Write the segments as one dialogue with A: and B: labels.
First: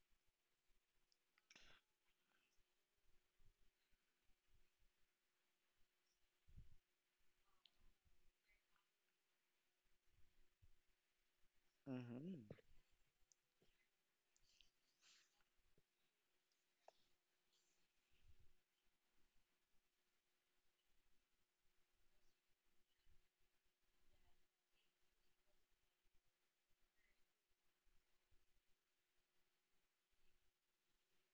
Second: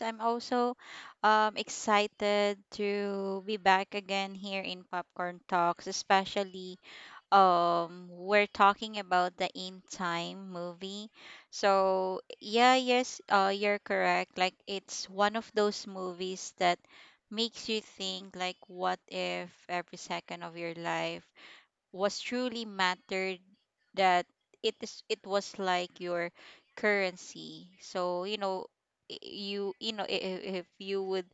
A: I'm also excited to be back again here in Popcorn Talks, especially we're talking about the In Time movie. So,
B: hmm
A: yeah, yes, you're correct. Like, it's one of those movies that makes you think, like, what if every second of your life was truly mattered that it was like your currency. So if you would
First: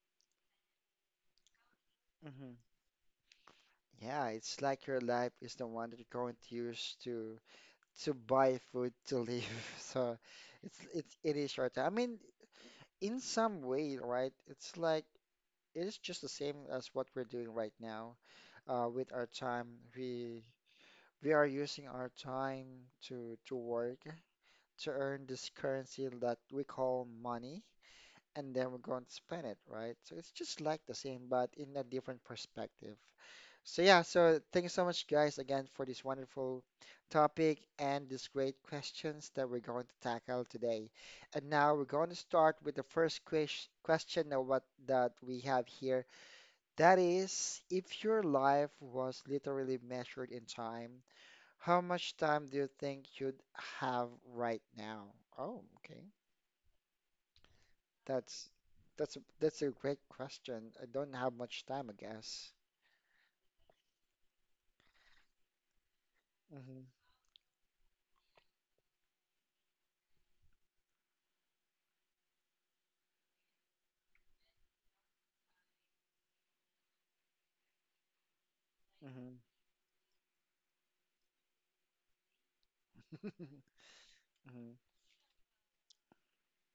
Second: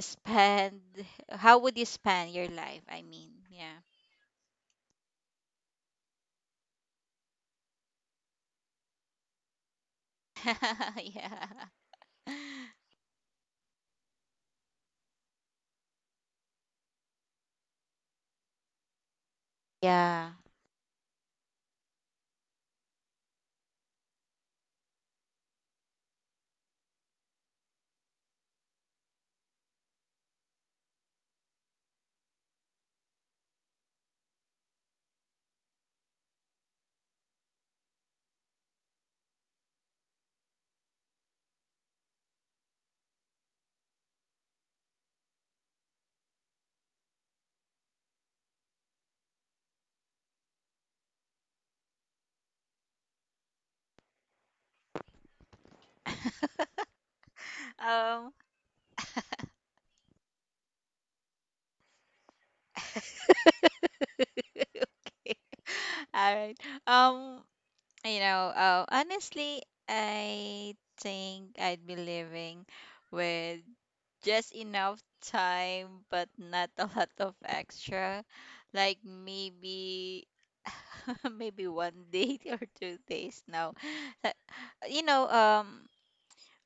A: spend, how would you spend your
B: hmm.
A: life? I mean, yeah.
B: Yeah, it's like your life is the one that you're going to use to buy food to live. So it's it's it is
A: Yeah,
B: short. I mean, in some way, right? It's like it is just the same as what we're doing right now. With our time.
A: yeah.
B: We we are using our time to work to earn this currency that we call money, and then we're going to spend it, right? So it's just like the same, but in a different perspective. So yeah, so thank you so much, guys, again for this wonderful topic and these great questions that we're going to tackle today. And now we're going to start with the first question of what that we have here. That is, if your life was literally measured in time, how much time do you think you'd have right now? Oh, okay.
A: um
B: That's that's a great question. I don't have much time, I guess.
A: okay. All right.
B: hmm
A: um Honestly, I think I'd be living with just enough time, but not a lot of extra. Like,
B: hmm
A: maybe maybe one day or 2 days. No. Uh,
B: hmm
A: you know um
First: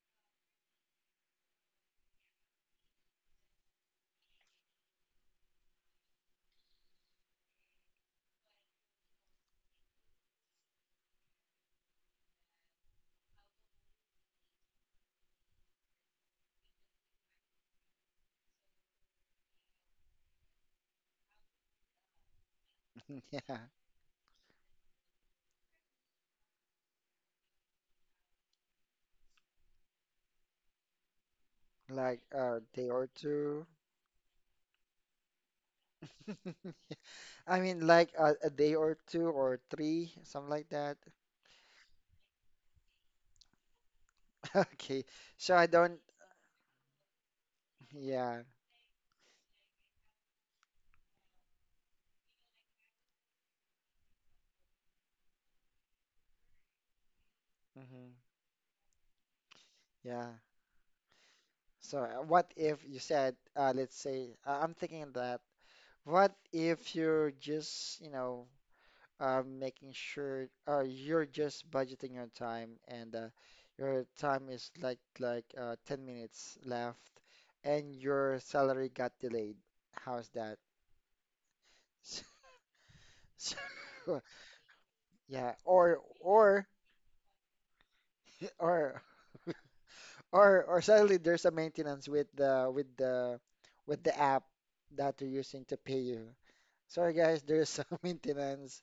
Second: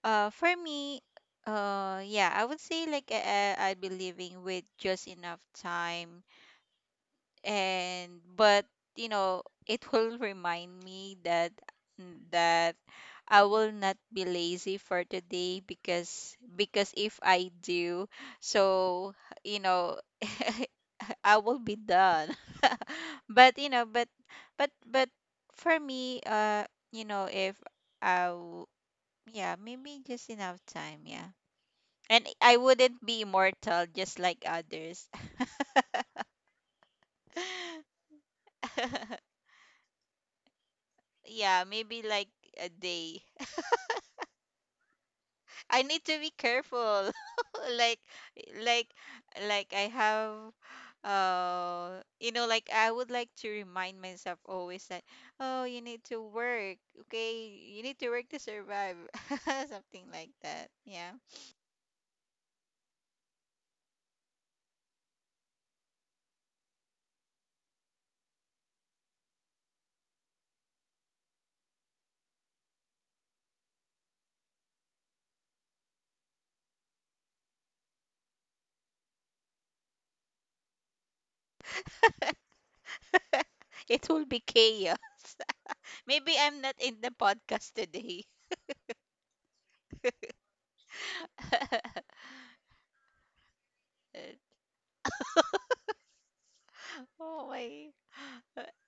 A: for me, yeah, I would say, like, I'd be living with just enough time and but it will remind me that that I will not be lazy for today, because if I do so, you know I will be done.
B: Yeah,
A: But but but for me, if I w- yeah, maybe just enough time, yeah.
B: like
A: And I
B: a day
A: wouldn't
B: or
A: be
B: two.
A: immortal just like others.
B: I mean, like a day or two or three, something like that.
A: Yeah, maybe like a day.
B: Okay, so I
A: I
B: don't.
A: need to be careful, like,
B: Yeah.
A: like I have, like, I would like to remind myself always that, oh, you need to work, okay, you need to
B: hmm
A: work to survive. Something like
B: Yeah.
A: that, yeah.
B: So, what if you said, let's say, I'm thinking that, what if you're just, you know, making sure, you're just budgeting your time and your time is like 10 minutes left and your salary got delayed. How's that? So,
A: It will be chaos.
B: yeah,
A: Maybe I'm
B: or
A: not in the podcast today.
B: or or suddenly there's a maintenance with the with the app that you are using to pay you. Sorry guys,
A: Oh
B: there's
A: my.
B: some maintenance.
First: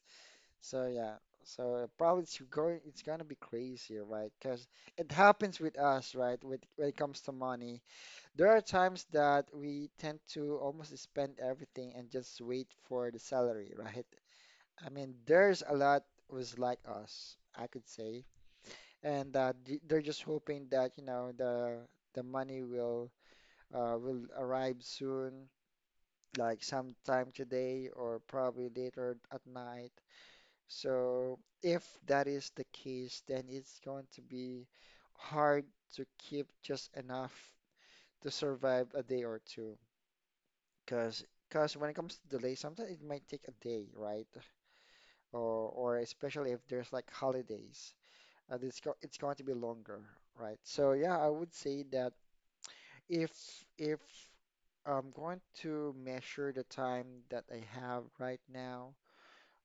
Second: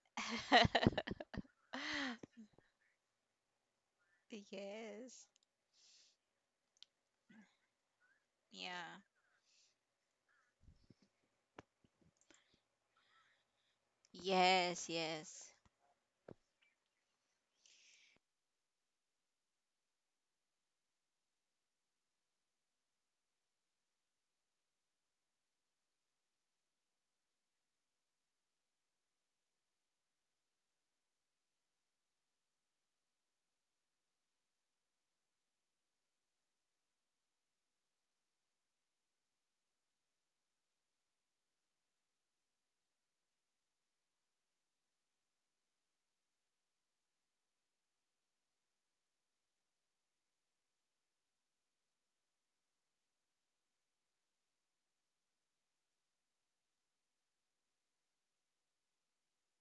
B: So yeah, so probably it's gonna be crazy, right? Because it
A: Yes.
B: happens with us, right? With when it comes to money, there are
A: Yeah.
B: times that we tend to almost spend everything and just wait for the salary, right?
A: Yes,
B: I mean,
A: yes.
B: there's a lot was like us, I could say, and they're just hoping that you know the money will, will arrive soon, like sometime today or probably later at night. So if that is the case, then it's going to be hard to keep just enough to survive a day or two. Because when it comes to delay, sometimes it might take a day, right? Or especially if there's like holidays, and it's going to be longer, right? So yeah, I would say that if if I'm going to measure the time that I have right now,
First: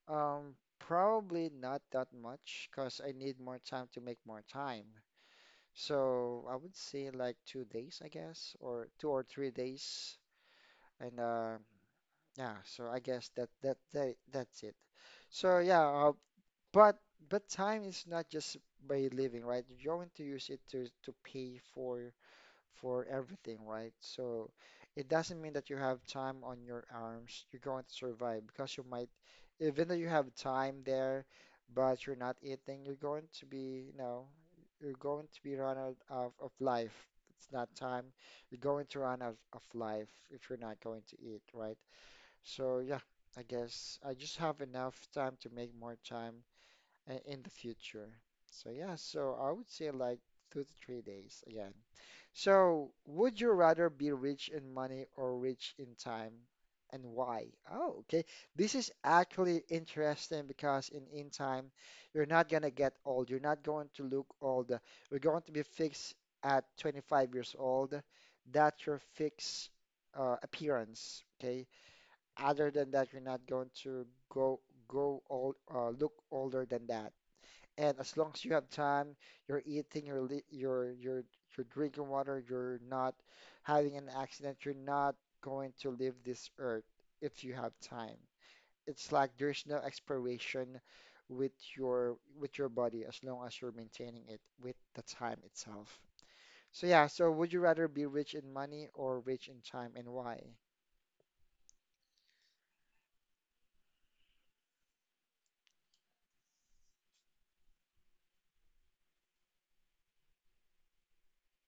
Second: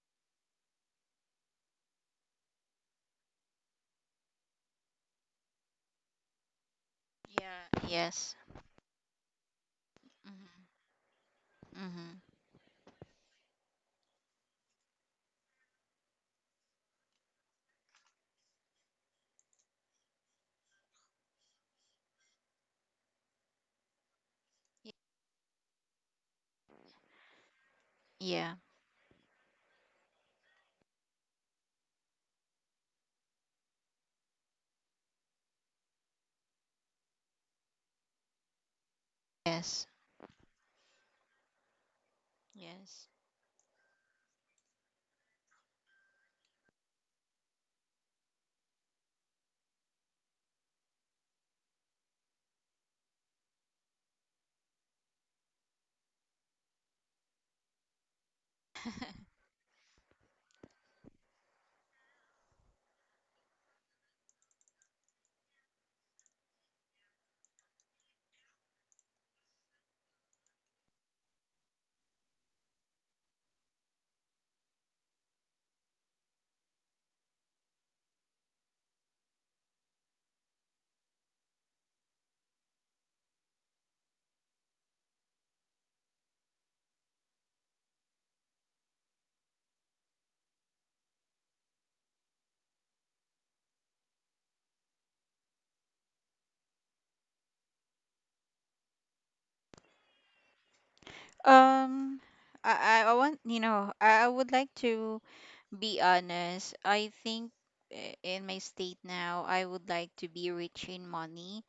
B: Um, probably not that much because I need more time to make more time. So I would say like
A: Yeah.
B: 2 days, I
A: Yes.
B: guess, or 2 or 3 days.
A: Mm-hmm.
B: And
A: Mm-hmm.
B: yeah, so I guess that that's it. So yeah, but but time is not just by living, right? You're going to use it to pay for everything, right? So it doesn't mean that you have time on your arms, you're going to survive
A: Yeah.
B: because you might, even though you have time there, but you're not eating, you're going to be, you know, you're going to be run out of life. It's not time. You're going to run out of
A: Yes.
B: life if you're not going to eat, right? So yeah,
A: Yes.
B: I guess I just have enough time to make more time in the future. So yeah, so I would say like 2 to 3 days. Yeah, so, would you rather be rich in money or rich in time, and why? Oh, okay. This is actually interesting because In Time, you're not gonna get old. You're not going to look old. We're going to be fixed at 25 years old. That's your fixed, appearance. Okay. Other than that, you're not going to go go old, look older than that. And as long as you have time, you're eating, you're drinking water, you're not having an accident, you're not going to leave this earth if you have time. It's like there's no expiration with your body as long as you're maintaining it with the time itself. So yeah, so would you rather be rich in money or rich in time and why?
A: Um, I want, I would like to be honest. I think, in my state now, I would like to be rich in money,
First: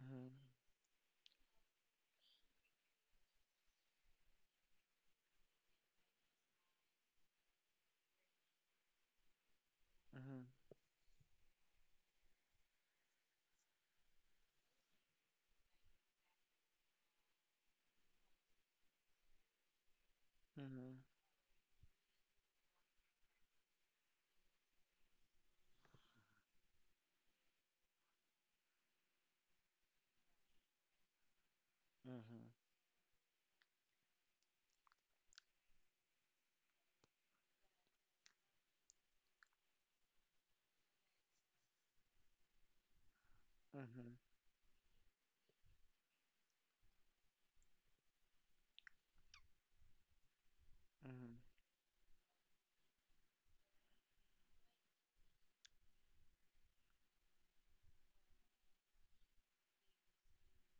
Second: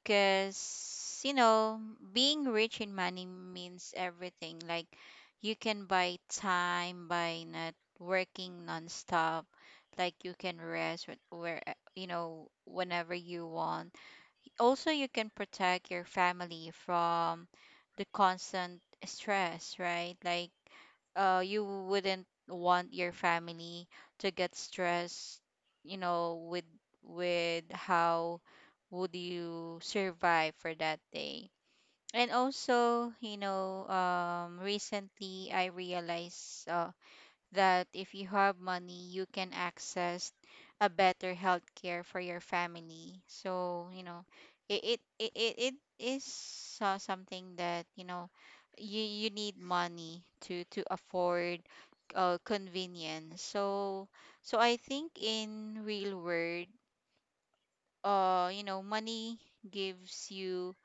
B: Mhm,
A: being rich in money means everything. Like, you can buy time by not working nonstop. Like, you
B: mhm,
A: can rest where, whenever you want. Also, you can protect your family from the constant stress, right? Like,
B: mhm,
A: you wouldn't want your family to get stressed, with how would you survive for that day. And
B: mhm,
A: also, recently I realized that if you have money, you can access a better healthcare for your family. So,
B: mhm,
A: it is something that, you you need money to
B: mhm,
A: afford convenience. So, so I think in real world, money gives you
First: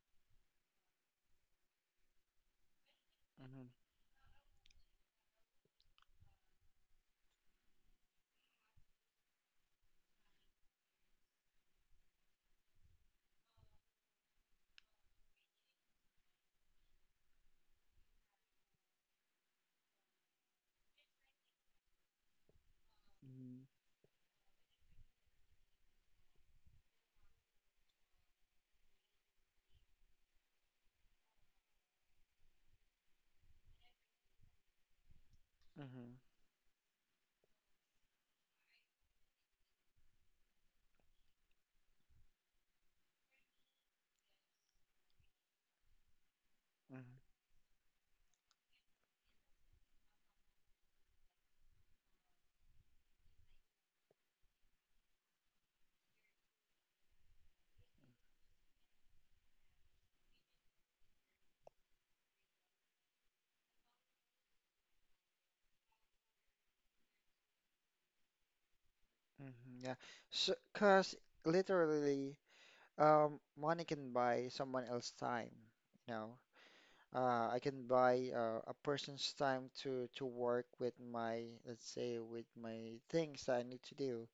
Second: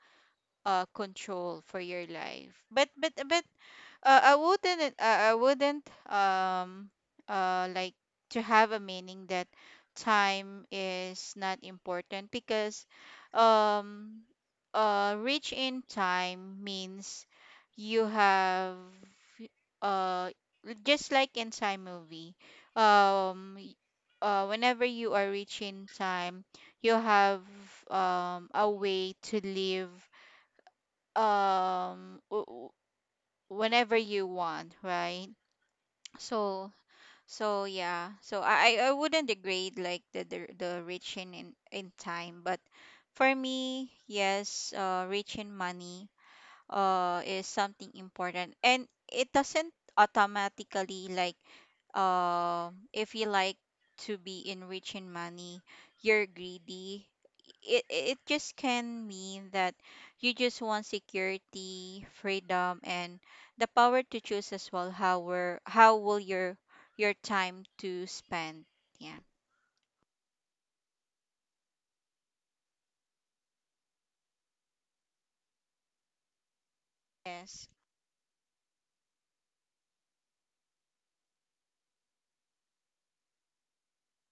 A: control for your life. But but
B: mhm,
A: I wouldn't. I wouldn't. Like, to have a meaning that time is not important, because, um, reach in time means you have, uh, just like in time movie, um,
B: mhm,
A: y- whenever you are reaching time, you have a way to live. Um Whenever you want, right?
B: mhm, mhm,
A: So, so yeah. So I wouldn't degrade like the rich in, in time. But for me, yes, rich in money
B: mhm,
A: is something important, and it doesn't automatically, like, if you like to be enriched in money you're greedy. It just can mean that you just want security, freedom, and the power to choose as well how were how will your time to spend, yeah.
B: Mhm, yeah. So, cause literally, money can buy someone else's time. You know, I
A: Yes.
B: can buy a person's time to work with my, let's say, with my things that I need to do,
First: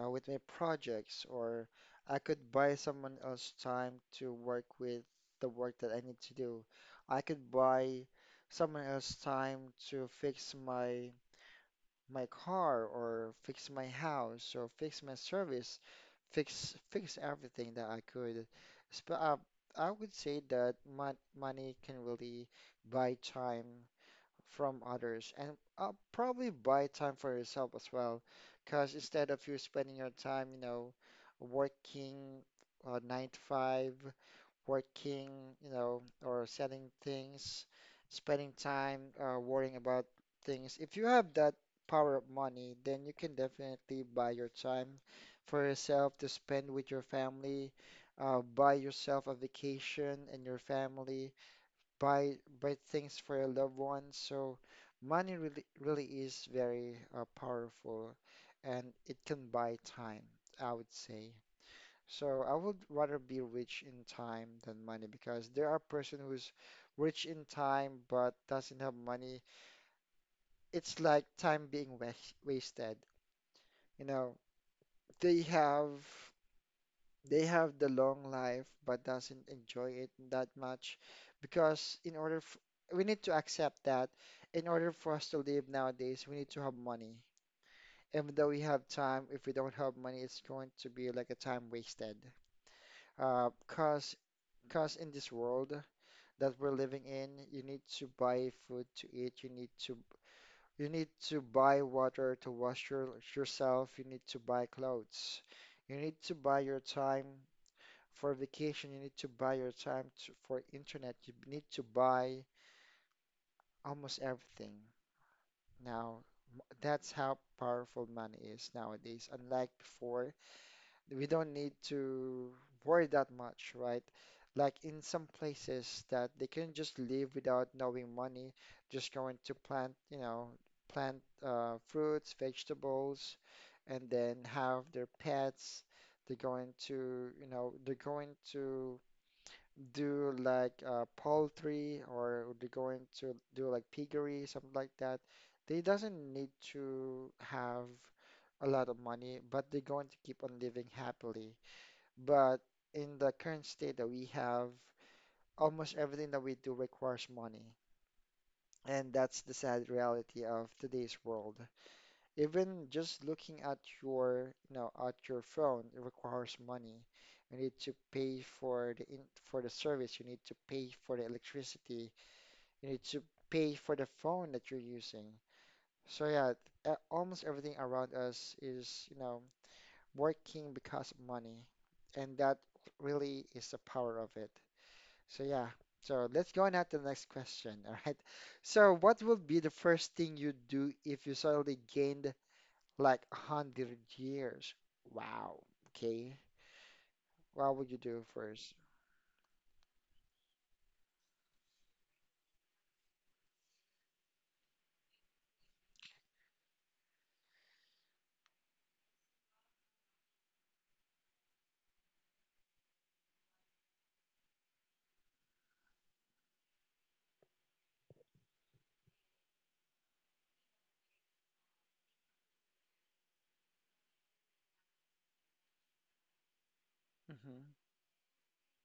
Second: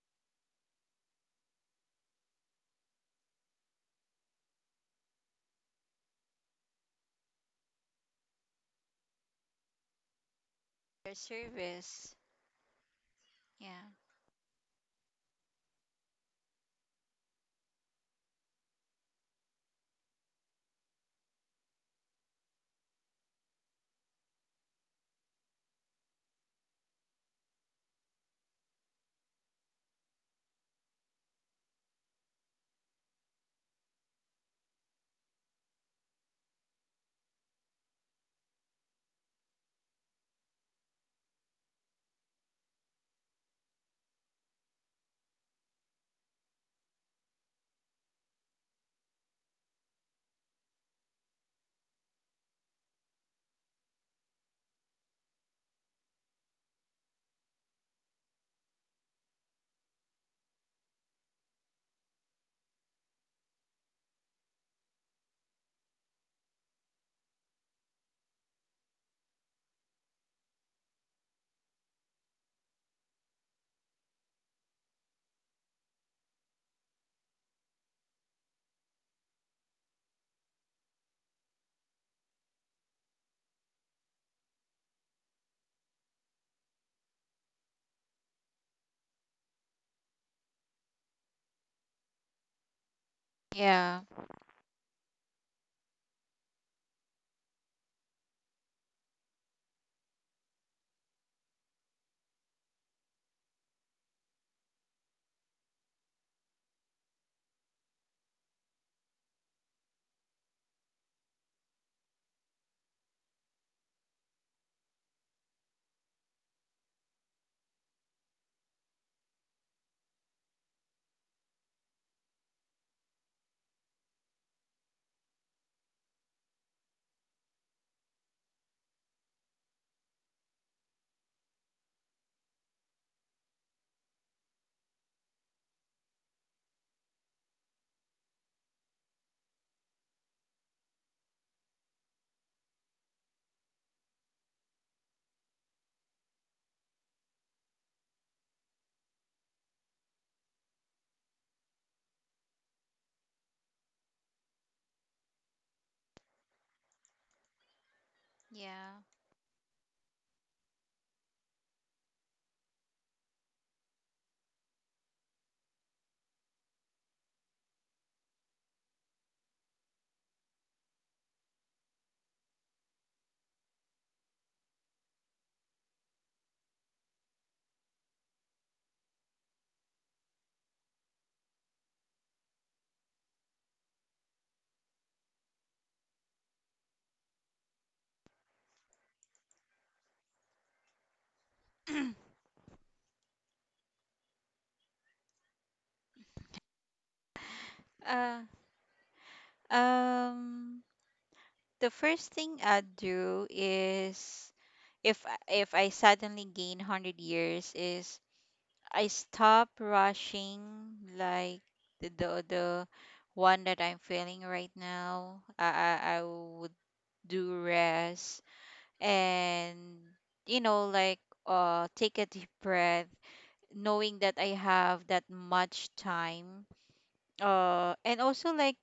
B: with my projects, or I could buy someone else's time to work with the work that I need to do. I could buy someone else's time to fix
A: Your service.
B: my car or fix my
A: Yeah.
B: house or fix my service, fix everything that I could. Sp- uh, I would say that money can really buy time from others and, probably buy time for yourself as well. Because instead of you spending your time, you know, working, nine to five, working, you know, or selling things, spending time worrying about things. If you have that power of money, then you can definitely buy your time for yourself to spend with your family, buy yourself a vacation and your family, buy buy things for your loved ones. So money really is very, powerful, and it can buy time, I would say. So I would rather be rich in time than money because there are person who's rich in time but doesn't have money. It's like time being was wasted. You know, they have they have the long life but doesn't enjoy it that much because in order f we need to accept that in order for us to live nowadays, we need to have money. Even though we have time, if we don't have money, it's going to be like a time wasted. Uh,
A: Yeah.
B: cause, cause in this world that we're living in, you need to buy food to eat, you need to buy water to wash yourself, you need to buy clothes, you need to buy your time for vacation, you need to buy your time to, for internet, you need to buy almost everything. Now, that's how powerful money is nowadays, unlike before we don't need to worry that much, right? Like in some places that they can just live without knowing money, just going to plant, you know, plant fruits, vegetables, and then have their pets. They're going to, you know, they're going to do like, poultry or they're going to do like piggery, something like that, they doesn't need to have a lot of money, but they're going to keep on living happily. But in the current state that we have, almost everything that we do requires money.
A: Yeah.
B: And that's the sad reality of today's world. Even just looking at your, you know, at your phone, it requires money. You need to pay for for the service. You need to pay for the electricity. You need to pay for the phone that you're using. So yeah, almost everything around us is, you know, working because of money, and that really is the power of it. So yeah. So let's go on at the next question. All right. So what would be the first thing you'd do if you suddenly gained like 100 years. Wow. Okay. What would you do
A: uh
B: first?
A: um The first thing I'd do is, if if I suddenly gain 100 years, is I stop rushing, like the one that I'm feeling right now. I would do rest and, like, take a deep breath knowing that I have that much time.
B: Mm-hmm.
A: And also, like,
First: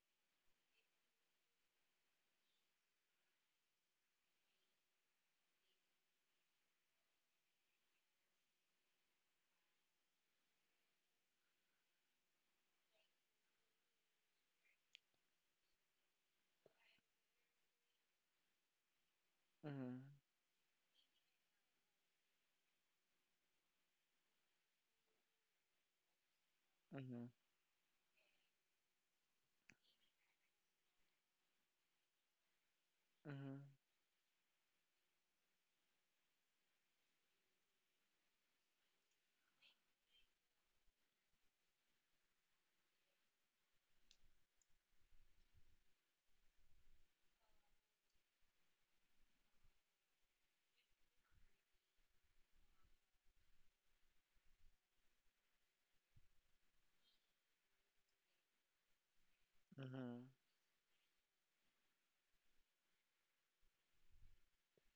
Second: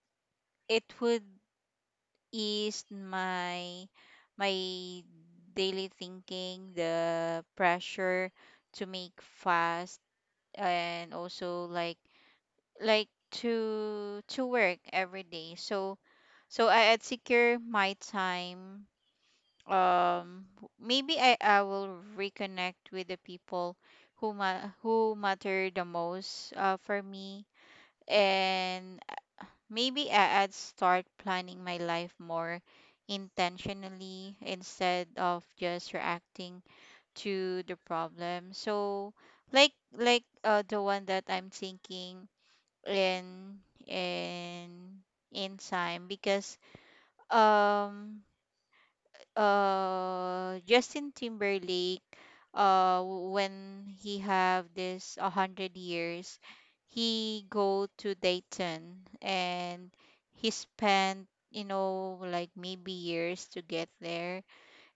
A: it would is my my daily thinking, the pressure to make fast, and also like to work every day. So so I I'd secure my time.
B: Mm-hmm.
A: Um Maybe I will reconnect with the people who who matter the most for
B: Mm-hmm.
A: me. And maybe I'd start planning my life more intentionally instead of just reacting to the problem. So, the one that I'm thinking in in time, because um Justin Timberlake, when he have this 100 years, he go to Dayton and
B: Mm-hmm.
A: he spent, like, maybe years to get there.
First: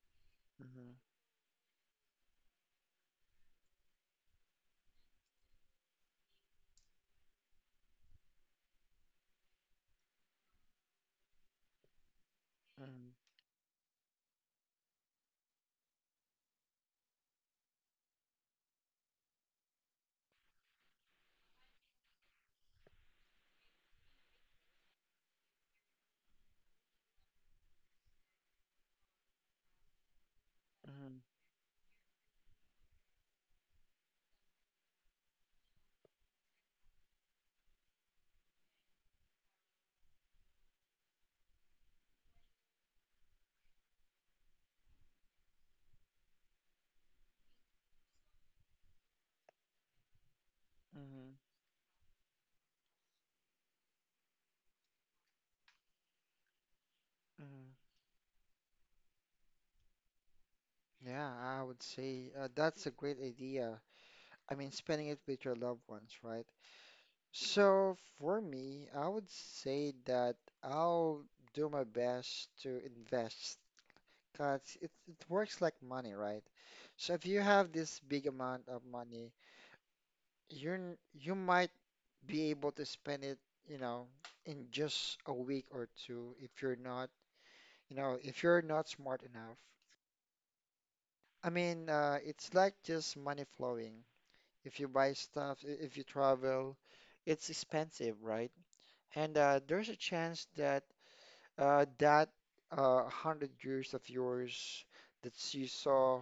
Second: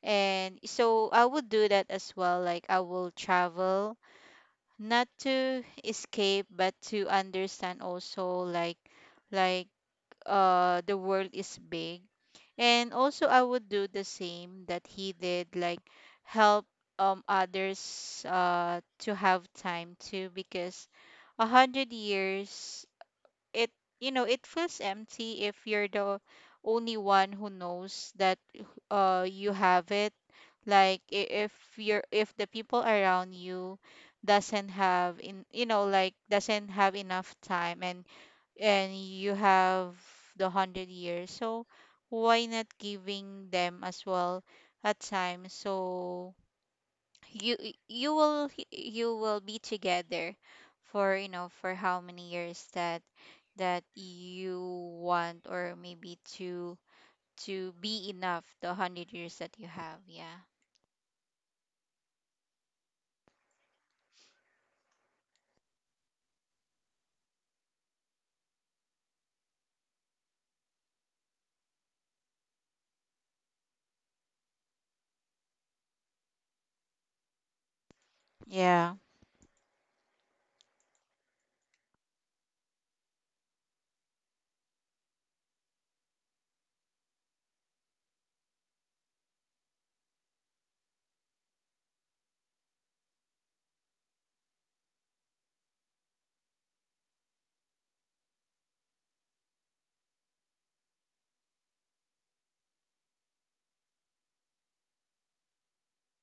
A: And
B: Mm-hmm.
A: so I would do that as well, like, I will travel not to escape but to understand. Also, like the world is big, and
B: Mm-hmm.
A: also I would do the same that he did, like, help others to have time too, because a hundred years, it, it feels empty if you're the only one who knows that you have it. Like,
B: Mm-hmm.
A: if you're if the people around you doesn't have in, like, doesn't have enough time, and you have the hundred years, so why not giving them as well a time, so you you will be together for,
B: Mm-hmm.
A: for how many years that that you want, or maybe
B: Mm-hmm.
A: to be enough the 100 years that you have, yeah.
B: Yeah, I would say, that's a great idea. I mean, spending it with your loved ones, right? So for me, I would say that I'll do my best to invest because it works like money, right? So if you have this big amount of
A: Yeah.
B: money, you might be able to spend it, you know, in just a week or two if you're not, you know, if you're not smart enough. I mean, it's like just money flowing. If you buy stuff, if you travel, it's expensive, right? And there's a chance that uh, that 100 years of yours that you saw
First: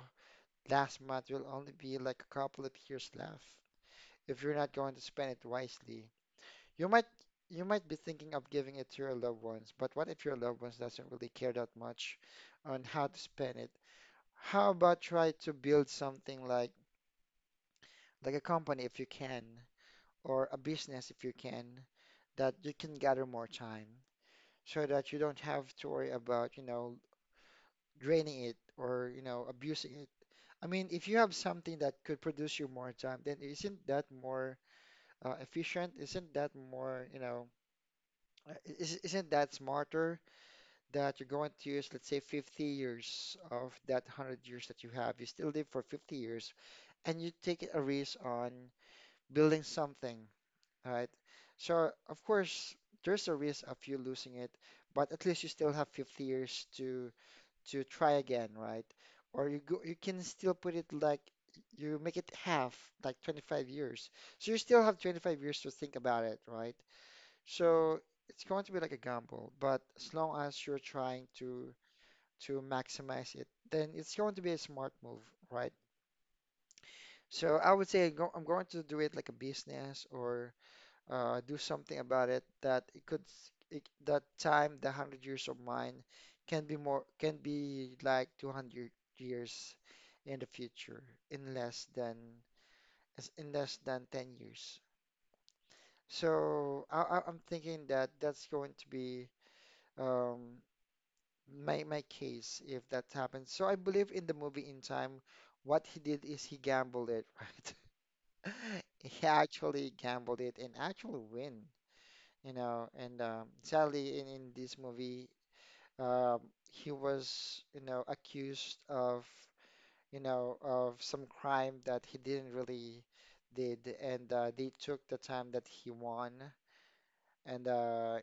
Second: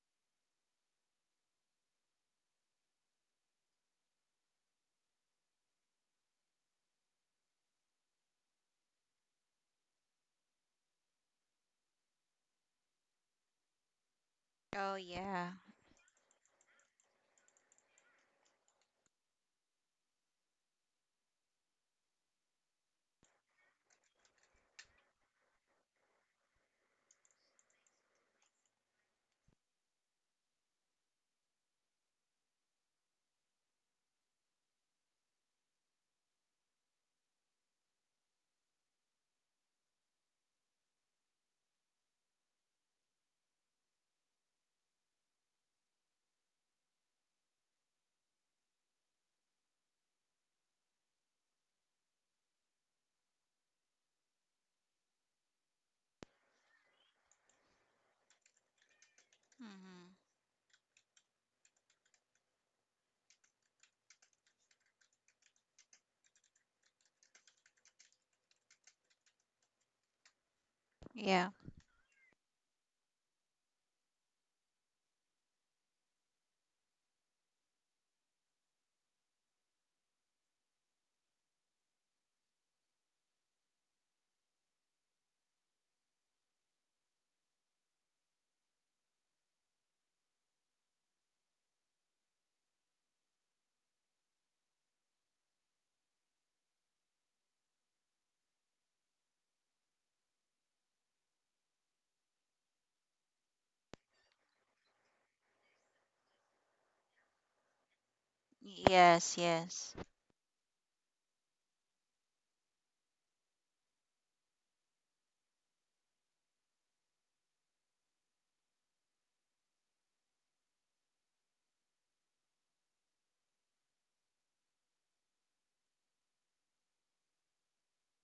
B: last month will only be like a couple of years left if you're not going to spend it wisely. You might you might be thinking of giving it to your loved ones, but what if your loved ones doesn't really care that much on how to spend it? How
A: Oh
B: about try
A: yeah.
B: to build something like a company if you can, or a business if you can, that you can gather more time so that you don't have to worry about, you know, draining it or, you know, abusing it. I mean, if you have something that could produce you more time, then isn't that more efficient? Isn't that more, isn't that smarter? That you're going to use, let's say, 50 years of that 100 years that you have, you still live for 50 years, and you take a risk on building something, right? So, of course, there's a risk of you losing it, but at least you still have 50 years to try again, right? Or you can
A: Hmm.
B: still put it like you make it half, like 25 years. So you still have 25 years to think about it, right? So it's going to be like a gamble, but as long as you're trying
A: Yeah.
B: to maximize it, then it's going to be a smart move, right? So I would say I'm going to do it like a business or do something about it that it could that time the 100 years of mine can be like 200 years in the future in less than in less than 10 years. So I'm thinking that that's going to be um, my case if that happens. So I believe in the movie In Time, what he did is he gambled it, right? He
A: Yes,
B: actually
A: yes.
B: gambled it and actually win, you know. And Sadly, in this movie, um, he was, you know, accused of, you know, of some crime that he didn't really did, and they took the time that he won. And uh,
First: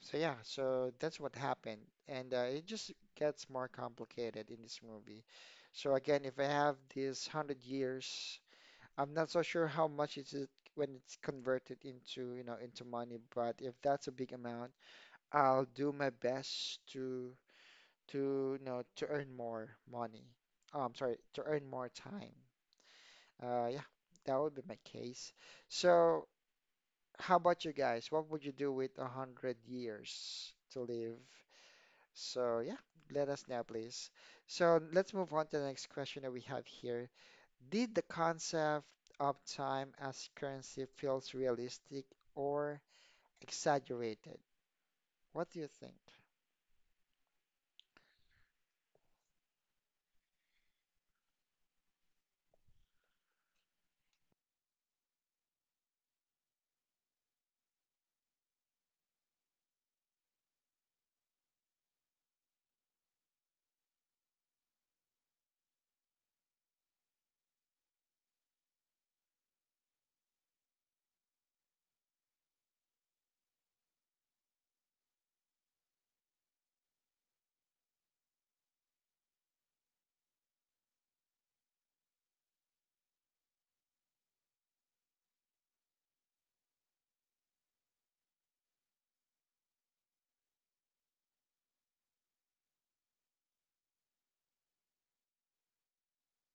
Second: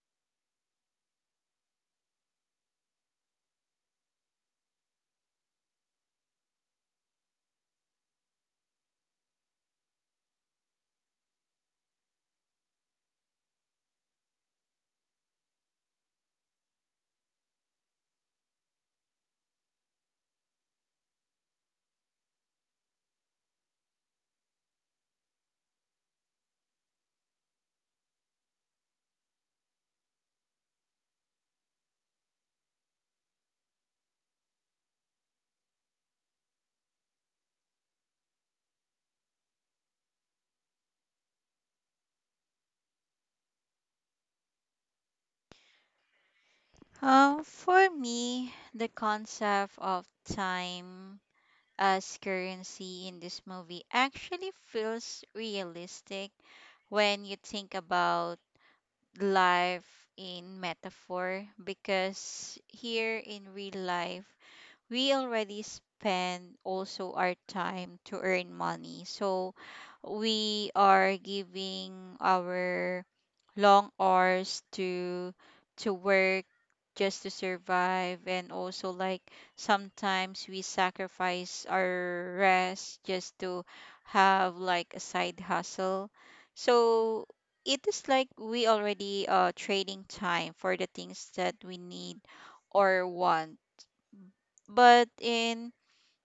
B: so that's what happened, and it just gets more complicated in this movie. So again, if I have this 100 years, I'm not so sure how much is it when it's converted into, you know, into money, but if that's a big amount, I'll do my best to to, you know, to earn more money. Oh, I'm sorry, to earn more time. Uh, yeah, that would be my case. So how about you guys? What would you do with a 100 years to live? So yeah, let us know, please. So let's move on to the next question that we have here. Did the concept of time as currency feels realistic or exaggerated? What do you think?
A: For me, the concept of time as currency in this movie actually feels realistic when you think about life in metaphor, because here in real life we already spend also our time to earn money. So we are giving our long hours to work just to survive, and also, like, sometimes we sacrifice our rest just to have like a side hustle. So it is like we already trading time for the things that we need or want. But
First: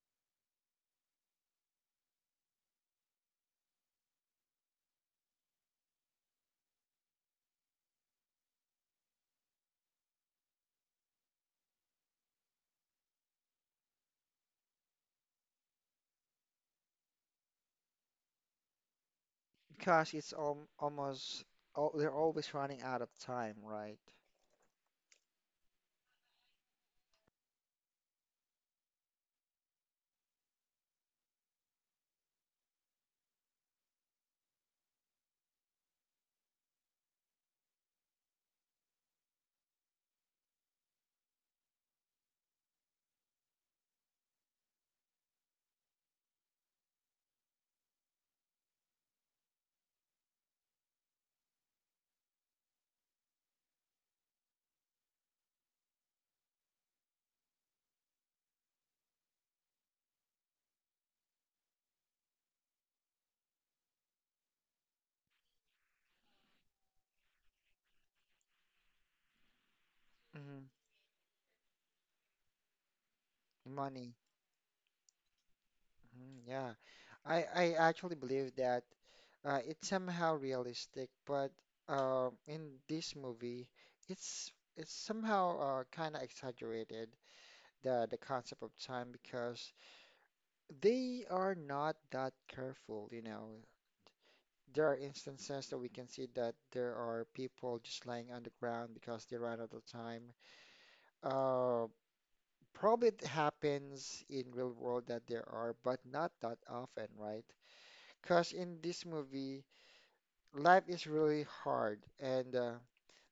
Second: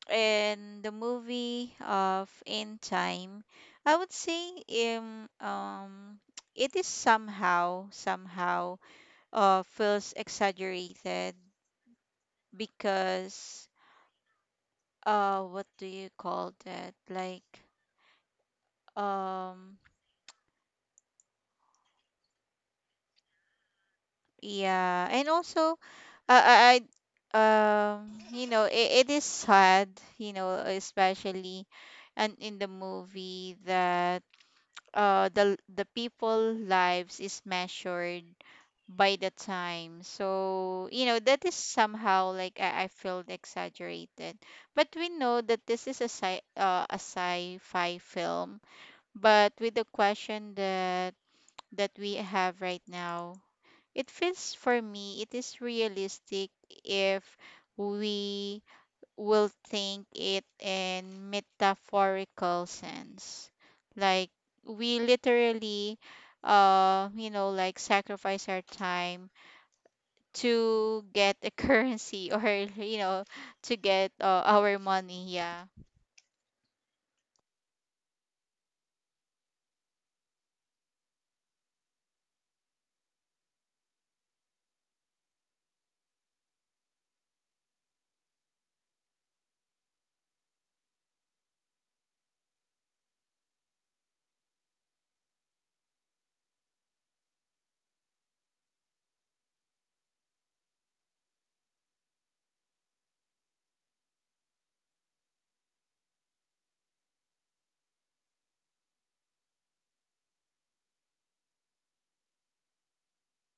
A: in the movie of In Time, I would say um, um it is somehow somehow feels exaggerated, because what do you call that, like um
B: Because it's al almost al they're always running out of time, right?
A: yeah. And also, I it, it is sad, especially, and in the movie, that the people lives is measured by the time, so that is somehow like I feel exaggerated. But we know that this is a sci a sci-fi film. But with the question that that we have right now, it feels, for me, it is realistic if we will think it in metaphorical sense, like, we literally like sacrifice our time
B: Hmm.
A: to get a currency, or, you know to get,
B: Money.
A: our money, yeah.
B: Mhm, yeah. I actually believe that it's somehow realistic, but in this movie, it's somehow kind of exaggerated the concept of time because they are not that careful, you know. There are instances that we can see that there are people just lying on the ground because they ran out of time. Uh, Probably it happens in real world that there are, but not that often, right? Because in this movie, life is really hard and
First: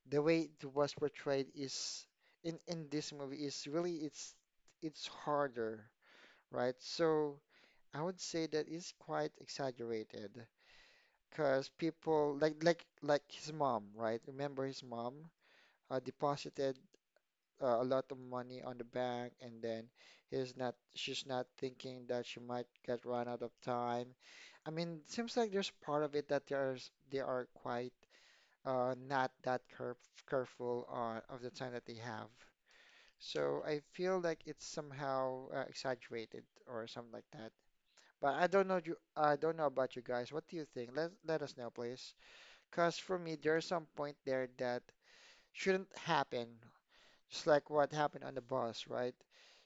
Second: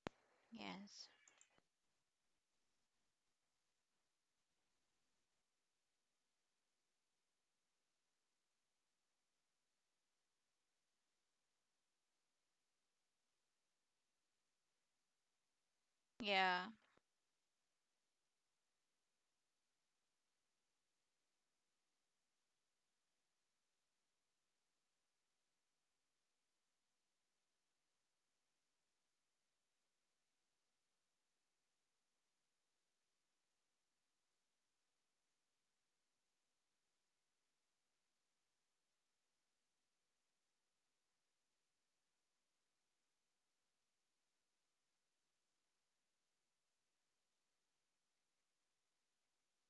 B: the way it was
A: Yes.
B: portrayed is in this movie is really it's harder, right? So I would say that is quite exaggerated because people like his mom, right? Remember his mom
A: Yeah.
B: deposited a lot of money on the bank and then he's not she's not thinking that she might get run out of time. I mean, seems like there's part of it that there's they are quite not that careful of the time that they have. So I feel like it's somehow exaggerated or something like that. But I don't know you I don't know about you guys. What do you think? Let us know, please. Because for me, there's some point there that shouldn't happen, just like what happened on the bus, right?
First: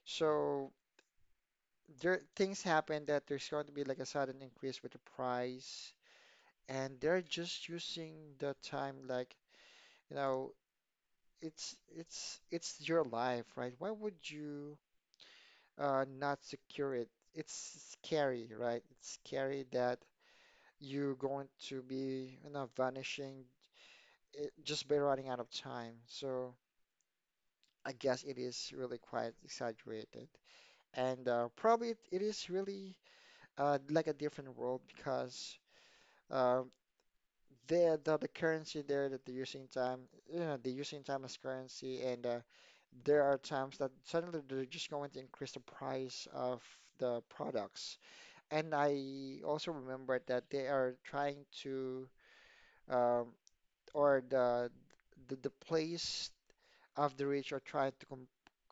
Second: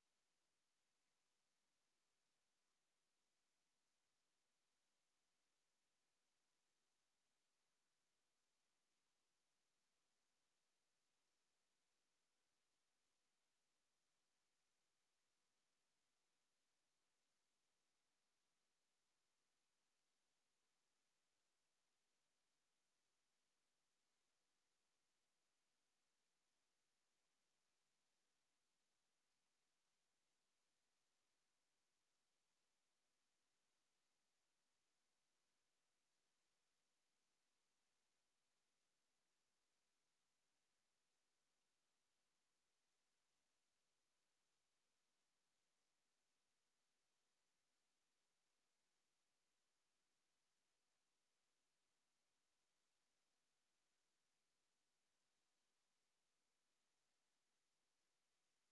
B: So there things happen that there's going to be like a sudden increase with the price, and they're just using the time like, you know, it's your life, right? Why would you? Not secure it. It's scary, right? It's scary that you're going to be, you know, vanishing it, just by running out of time. So I guess it is really quite exaggerated. And it is really like a different world because uh, the currency there that they're using time, you know, they're using time as currency, and there are times that suddenly they're just going to increase the price of the products. And I also remember that they are trying to, um, or the, the place of the rich are trying to com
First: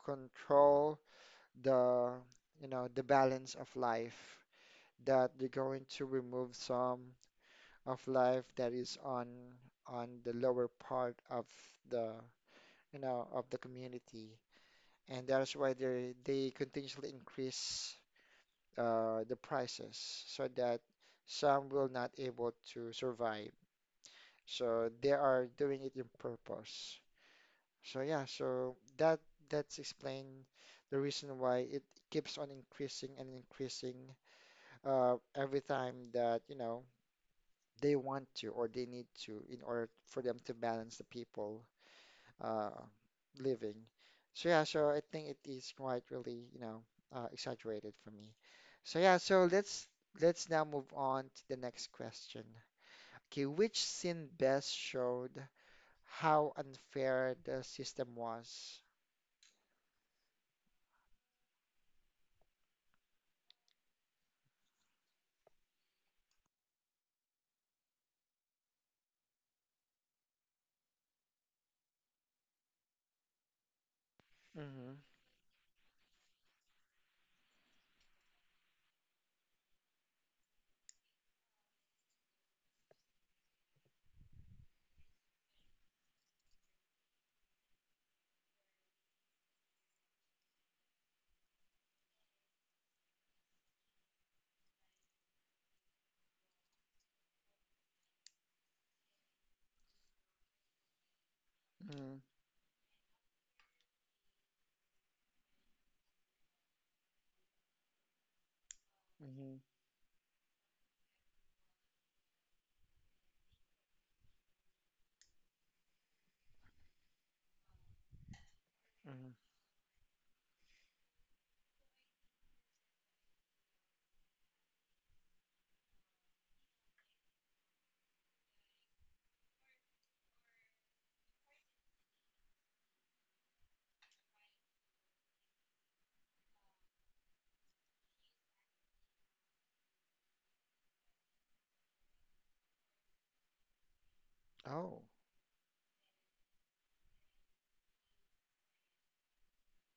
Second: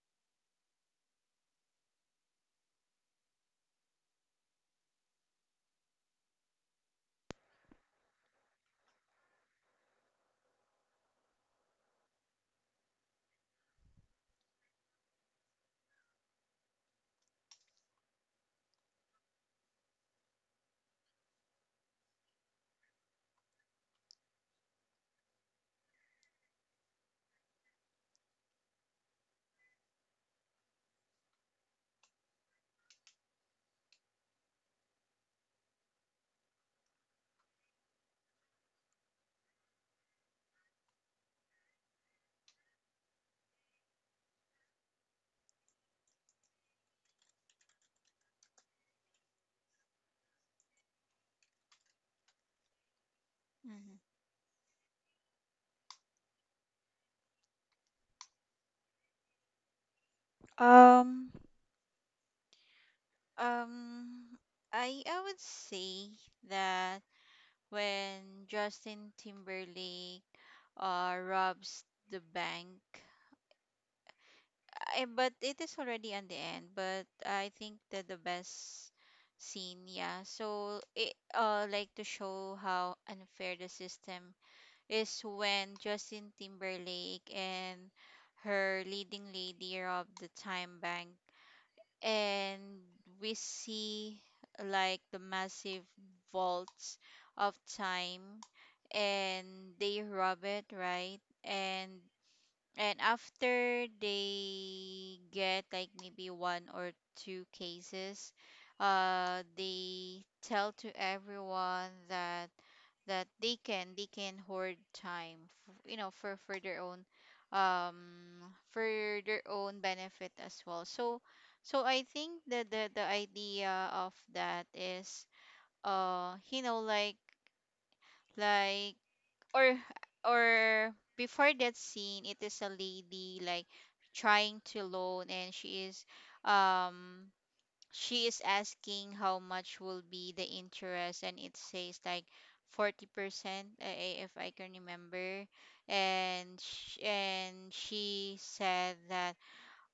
B: control the, you know, the balance of life. That they're going to remove some of life that is on the lower part of the, you know, of the community, and that's why they continuously increase the prices so that some will not able to survive. So they are doing it in purpose. So that that's explain the reason why it keeps on increasing and increasing every time that, you know, they want to or they need to in order for them to balance the people uh, living. So yeah, so I think it is quite really, you know, exaggerated for me. So yeah, let's now move on to the next question. Okay, which
A: hmm
B: scene best showed how unfair the system was?
A: um Um, I would say that, when Justin Timberlake robs the bank.
B: Mhm.
A: Eh, but it is already on the end. But I think that the best scene, yeah. So it like to show how unfair the system is, when Justin Timberlake and her leading lady rob the time bank, and we see like the massive vaults of time, and they rob it, right?
B: Mhm.
A: And after they get like maybe one or two cases,
B: Mhm.
A: they tell to everyone that that they can hoard time, for
B: Mhm.
A: their own benefit as well. So so I think that the idea of that is uh you know like like or or before that scene it is a lady like trying to loan, and um she is asking how much will be the interest, and it says like 40%, if I can
B: Oh.
A: remember. And and she said that,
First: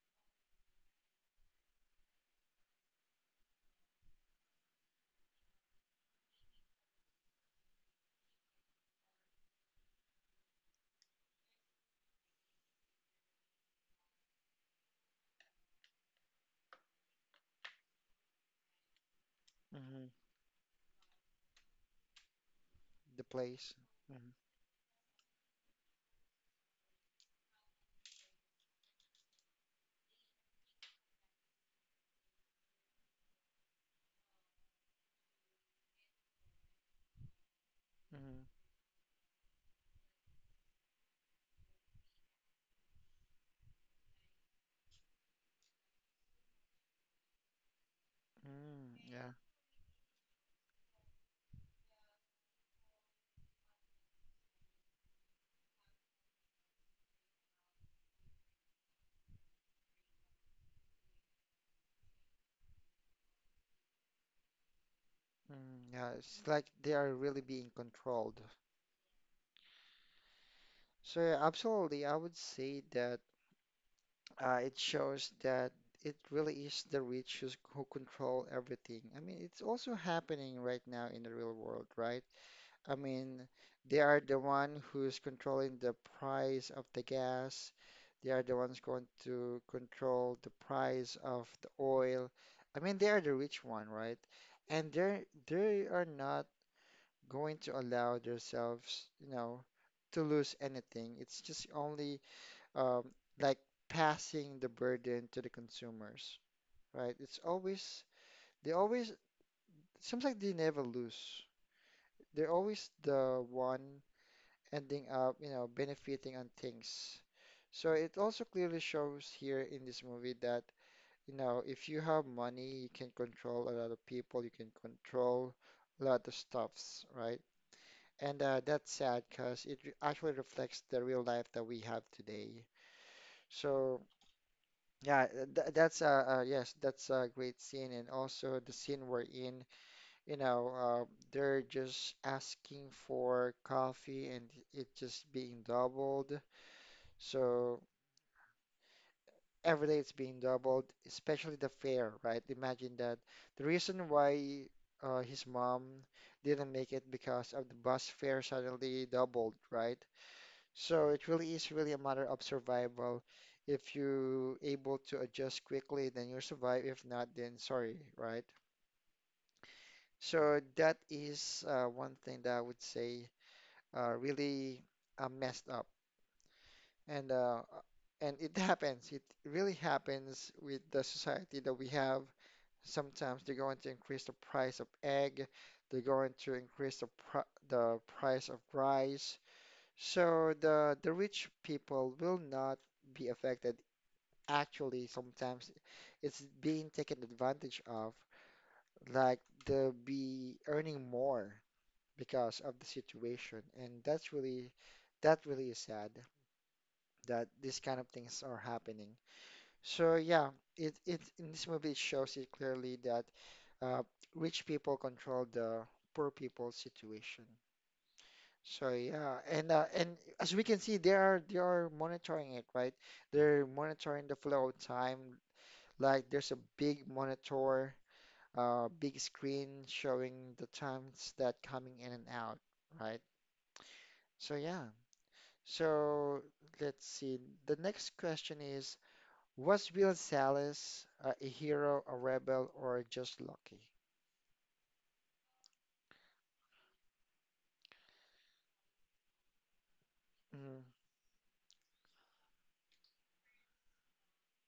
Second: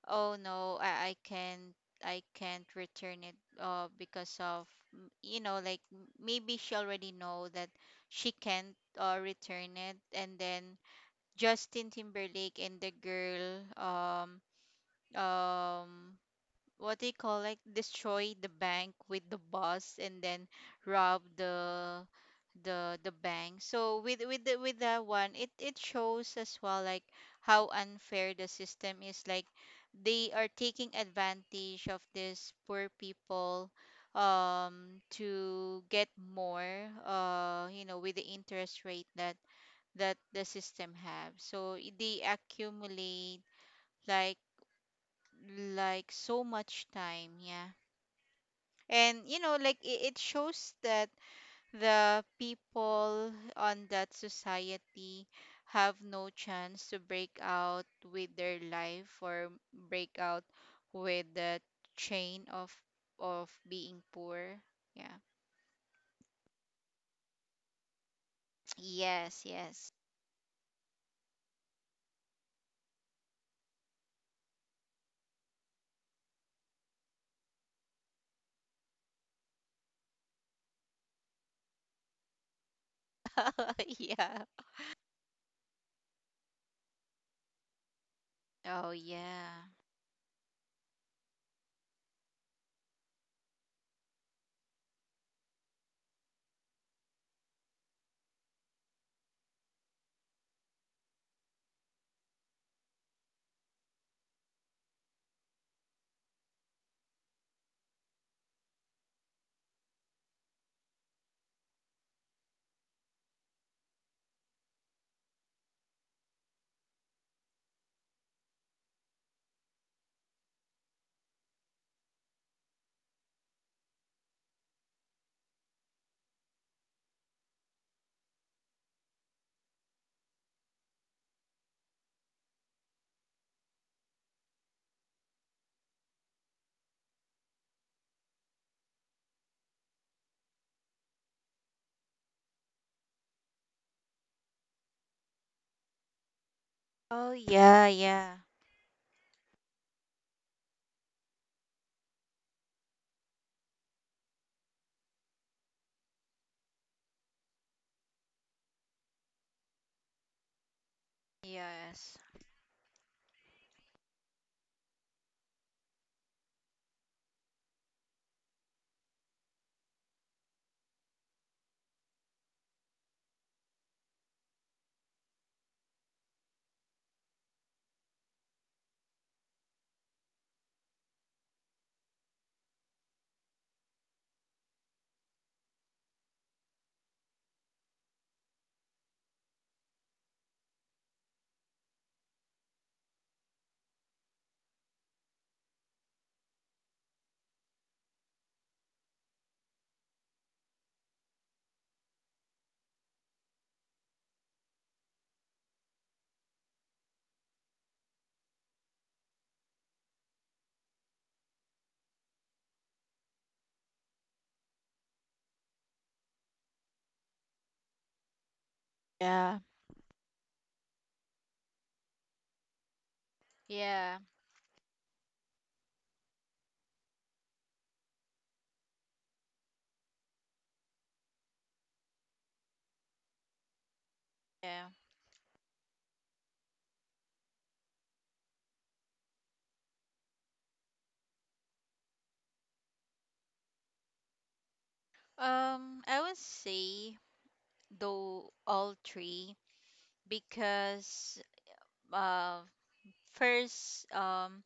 A: oh no, I can't. I can't return it, because of, like, maybe she already know that she can't return it. And then Justin Timberlake and the girl, um what do you call, like, destroy the bank with the bus
B: Mhm.
A: and then rob the
B: The
A: bank.
B: place.
A: So with
B: Mhm.
A: with that one, it shows as well like how unfair the system is, like, they are taking advantage of these poor people to get more, with the
B: Mhm.
A: interest rate that that the system have. So they accumulate, like so much time, yeah.
B: Mm.
A: And,
B: Yeah.
A: like, it shows that the people on that society have no chance to break out with their life, or break out with the chain of being poor, yeah.
B: Mm. Yeah, it's like they are really being controlled.
A: Yes, yes.
B: So yeah, absolutely, I would say that. It shows that it really is the rich who's, who control everything. I mean, it's also happening right now in the real world, right? I mean, they are the
A: Yeah.
B: one who's controlling the price of the gas. They are the ones
A: Oh
B: going
A: yeah.
B: to control the price of the oil. I mean, they are the rich one, right? And they are not going to allow themselves, you know, to lose anything. It's just only um, like passing the burden to the consumers, right? They always, it seems like they never lose. They're always the one ending up, you know, benefiting on things. So it also clearly shows here in this movie that, you know, if you have money, you can control a lot of people, you can control a lot of stuffs, right? And that's sad because actually reflects the real life that we have today. So, yeah, th that's that's a great scene, and also the scene we're in, you know, they're just asking for coffee, and it just being doubled.
A: Oh
B: So
A: yeah. Yeah.
B: every day it's being doubled, especially the fare, right? Imagine that. The reason why his mom didn't make it because of the bus fare suddenly doubled, right? So it really is really a
A: Yes.
B: matter of survival. If you able to adjust quickly, then you survive. If not, then sorry, right? So that is one thing that I would say really messed up, and and it happens. It really happens with the society that we have. Sometimes they're going to increase the price of egg. They're going to increase the price of rice. So the rich people will not be affected. Actually sometimes it's being taken advantage of, like they'll be earning more because of the situation, and that's really that really is sad that these kind of things are happening. So yeah, it in this movie it shows it clearly that uh, rich people control the poor people's situation. So yeah,
A: Yeah.
B: and as we can see, they are monitoring it, right? They're
A: Yeah,
B: monitoring the flow of time. Like there's a big monitor, big screen showing the times that coming in and out, right? So
A: yeah.
B: yeah. So let's see. The next question is, was Will Salas a hero, a rebel, or just lucky?
A: I would say though all three,
B: Mm.
A: because uh first,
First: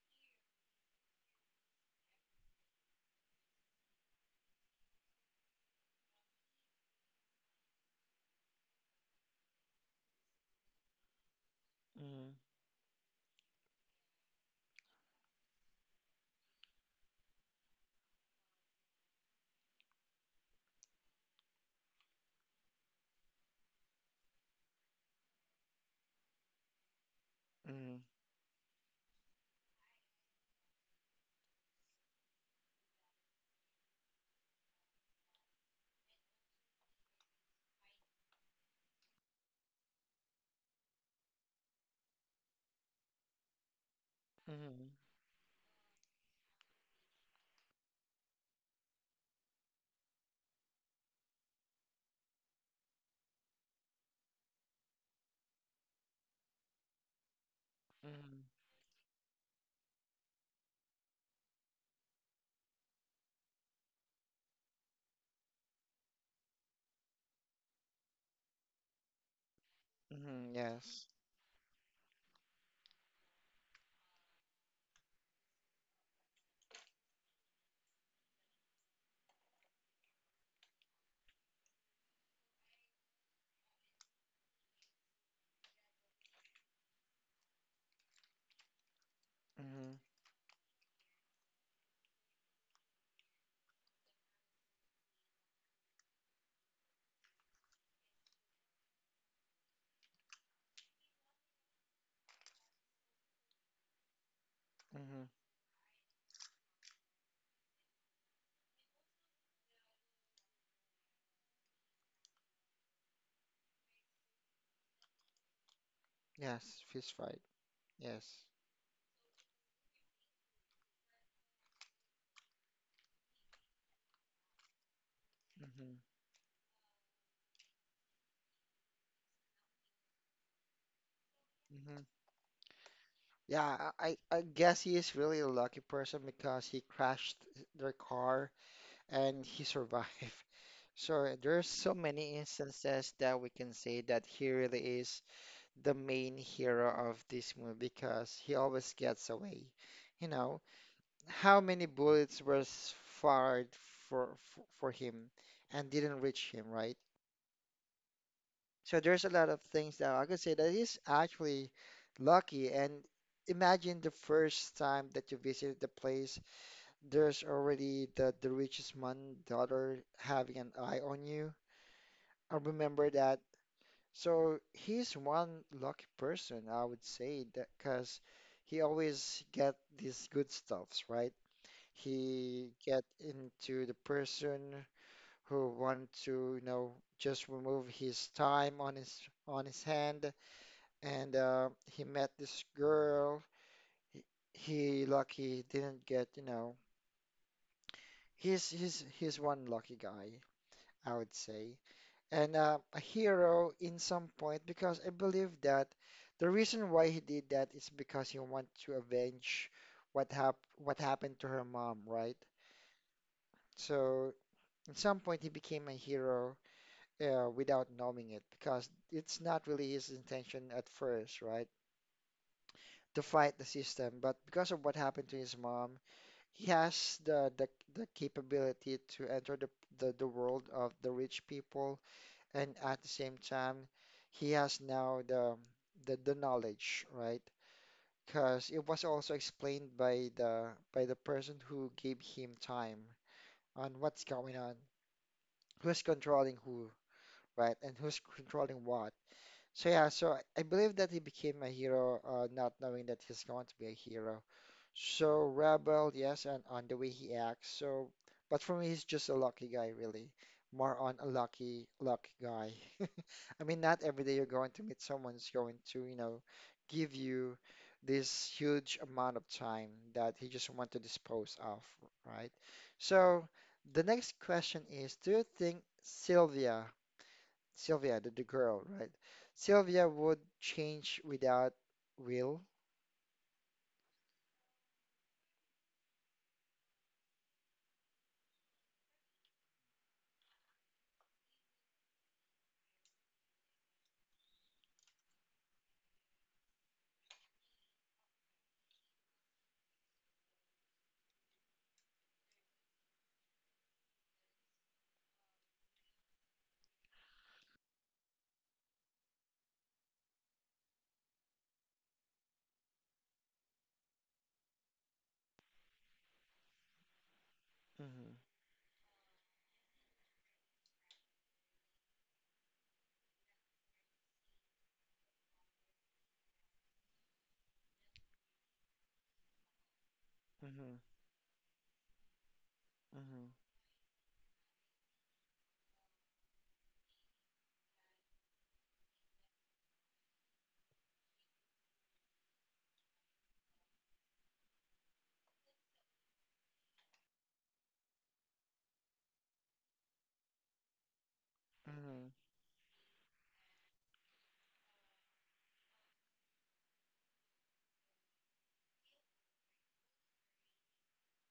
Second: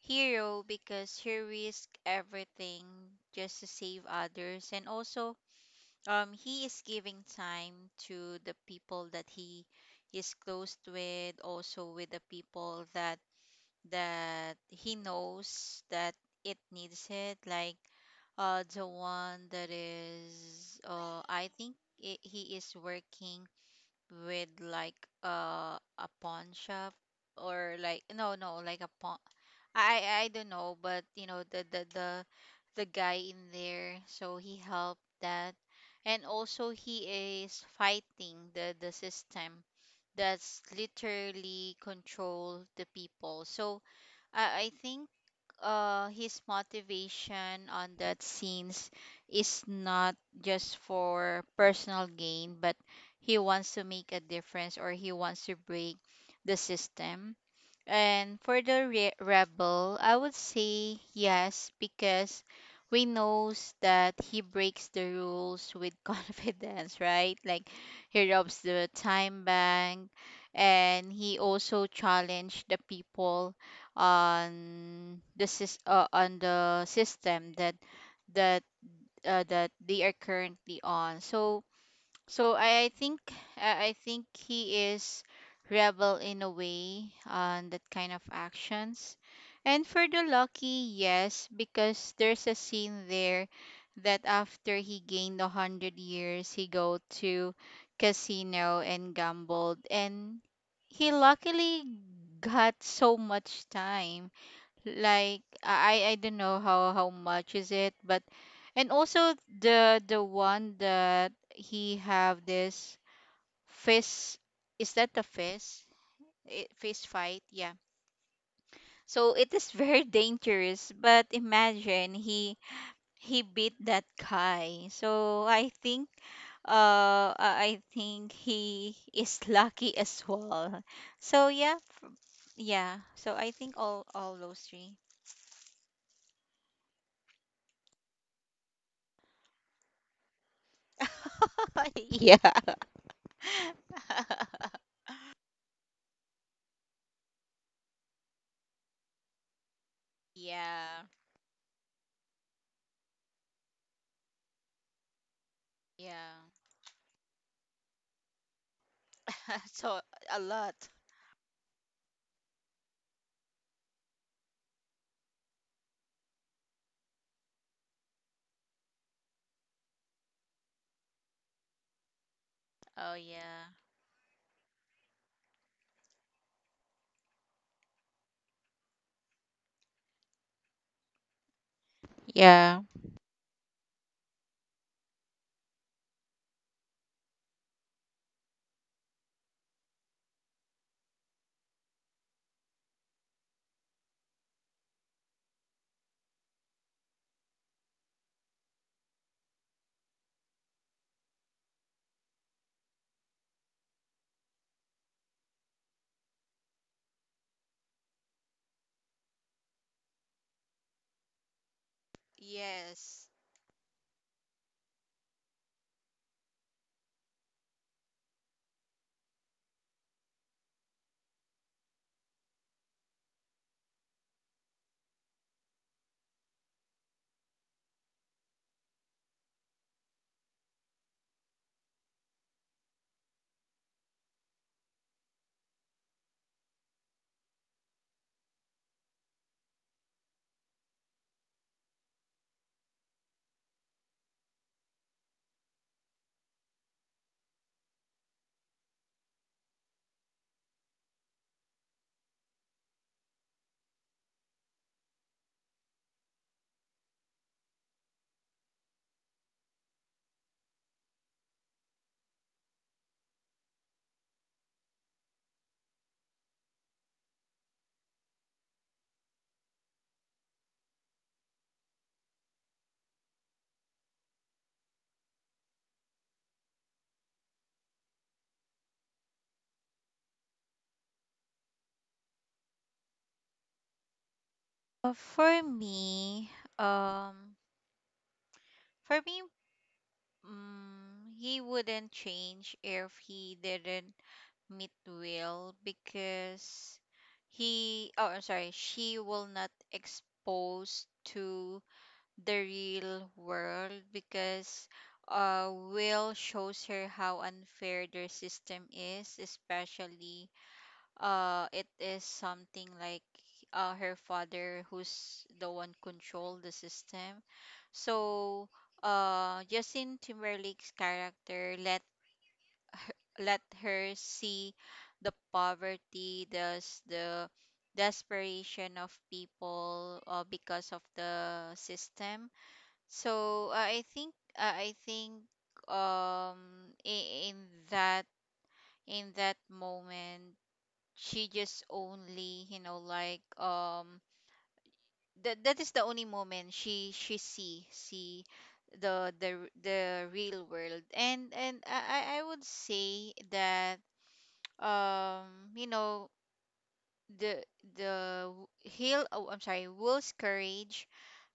A: hero because he risked everything just to save others. And also, he is giving time to the people that he is close with, also with the
B: Mm.
A: people that he knows that it needs it. Like the one that is I think I he is working with, like a pawn shop, or
B: Mm.
A: like no, no, like a pawn. I don't know, but you know, the the guy in there, so he helped that. And also he is fighting the system that's literally control the people. So I
B: Mm.
A: think his motivation on that scenes is not just for personal gain, but he wants to make a difference, or he wants to break the system. And
B: Mm.
A: for the rebel, I would say yes, because we knows that he breaks the rules with confidence, right? Like he robs the time bank,
B: Mm,
A: and
B: yes.
A: he also challenged the people on the on the system that that they are currently on. So I think I think he is rebel in a way on that kind of actions. And
B: Mm.
A: for the lucky, yes, because there's a scene there that after he gained 100 years, he go to casino and gambled, and he luckily got so much time.
B: Mm,
A: Like I don't know how much is it, but and also the one that he have this fist, is that the fist? It,
B: yes.
A: fist
B: Fist
A: fight,
B: fight.
A: yeah.
B: Yes.
A: So it is very dangerous, but imagine he beat that guy. So I
B: Mm-hmm.
A: think I think he is lucky as well. So yeah,
B: Mm-hmm.
A: f- yeah. So I think
B: Yeah,
A: all all
B: I
A: those
B: guess
A: three.
B: he is really a lucky person because he crashed their car and he survived. So there's so many
A: yeah.
B: instances that we can say that he really is the main hero of this movie because he always gets away. You know,
A: Yeah,
B: how many bullets were fired for him and didn't
A: yeah.
B: reach him, right? So there's a lot of
A: So
B: things that I
A: a
B: could say that
A: lot.
B: is actually lucky. And imagine the first time that you visit the place, there's already the richest man daughter having an eye on you. I remember
A: Oh
B: that.
A: yeah.
B: So he's one lucky person, I would say, that because he always get these good stuffs, right? He
A: Yeah.
B: get into the person who want to, just remove his time on his hand and he met this girl. He, he lucky didn't get. He's one lucky guy, I would say, and a hero in some point because I believe that the reason why he did that is because he want to avenge what happened to her mom, right?
A: Yes.
B: So at some point he became a hero without knowing it because it's not really his intention at first, right? To fight the system, but because of what happened to his mom, he has the capability to enter the world of the rich people, and at the same time, he has now the knowledge, right? Because it was also explained by the person who gave him time on what's going on, who's controlling who, right, and who's controlling what. So yeah, so I believe that he became a hero, not knowing that he's going to be a hero. So rebel, yes, and on the way he acts. So, but for me, he's just a lucky guy, really. More on a lucky, lucky guy. I mean, not every day you're going to meet someone who's going to, you know, give you this huge amount of time that he just want to dispose of, right? So the next question is, do you think Sylvia, Sylvia, the girl, right? Sylvia would change without will?
A: For me, um, for me, he wouldn't change if he didn't meet Will. Because he, oh, I'm sorry, she will not expose to the real world, because Will shows her how unfair their system is, especially it is something like her father who's the one control the system.
B: Mm-hmm,
A: So Justin Timberlake's character let her see the poverty, the the desperation of people because
B: mm-hmm,
A: of the system.
B: mm-hmm,
A: So I think um i- in that in that moment, she just only, you know, like that is the only moment she see the the real world. And I
B: mm-hmm.
A: I I would say that you know, the the hill, oh, I'm sorry, Will's courage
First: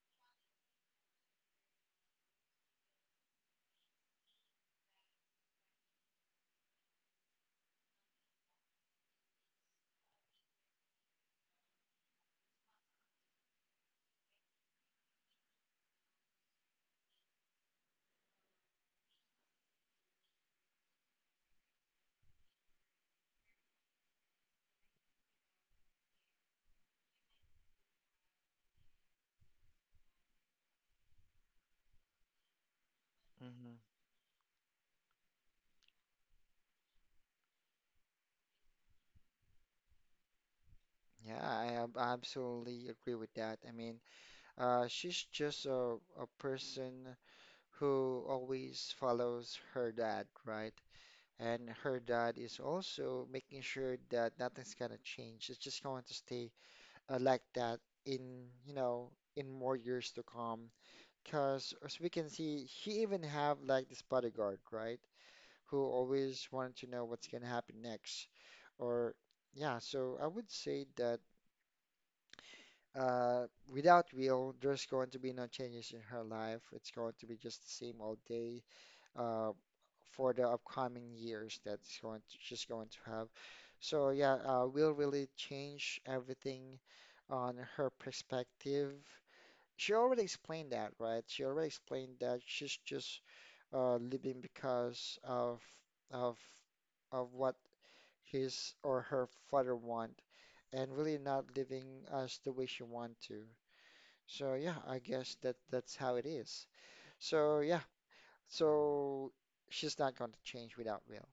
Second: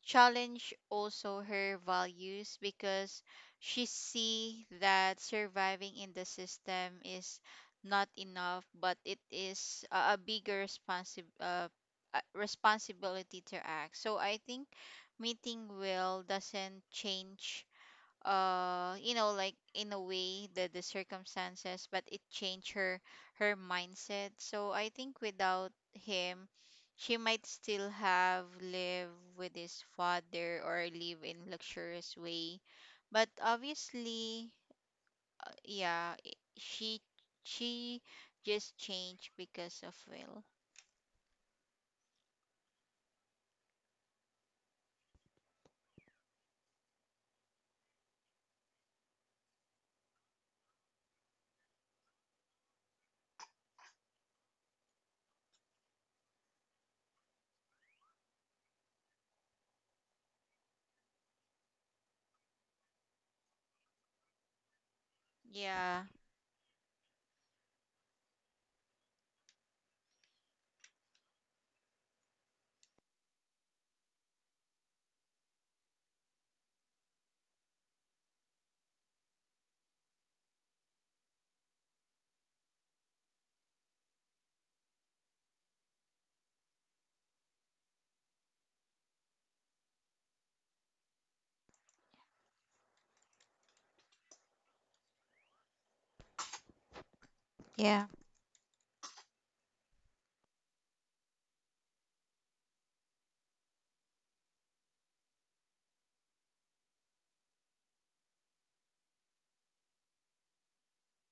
A: challenged also her values, because she see that surviving in the system is not enough, but it is a bigger responsibility to act. So I think meeting Will doesn't change you know, like, in a way, the circumstances, but it changed her mindset. So I think without him, she might still have lived with his father or live in luxurious way, but
B: Mhm.
A: obviously yeah she just changed because of will.
B: Yeah, absolutely agree with that. I mean, she's just a person who always follows her dad, right? And her dad is also making sure that nothing's gonna change. It's just going to stay like that in, you know, in more years to come. Because as we can see, he even have like this bodyguard, right? Who
A: Yeah.
B: always wanted to know what's gonna happen next. Or yeah, so I would say that. uh, without will, there's going to be no changes in her life. It's going to be just the same old day uh, for the upcoming years that's going to, she's going to have. So yeah, will really change everything on her perspective. She already explained that, right? She already explained that she's just living because of of what
A: Yeah.
B: his or her father want, and really not living as the way she want to. So yeah, I guess that's how it is. So yeah, so she's not going to change without will.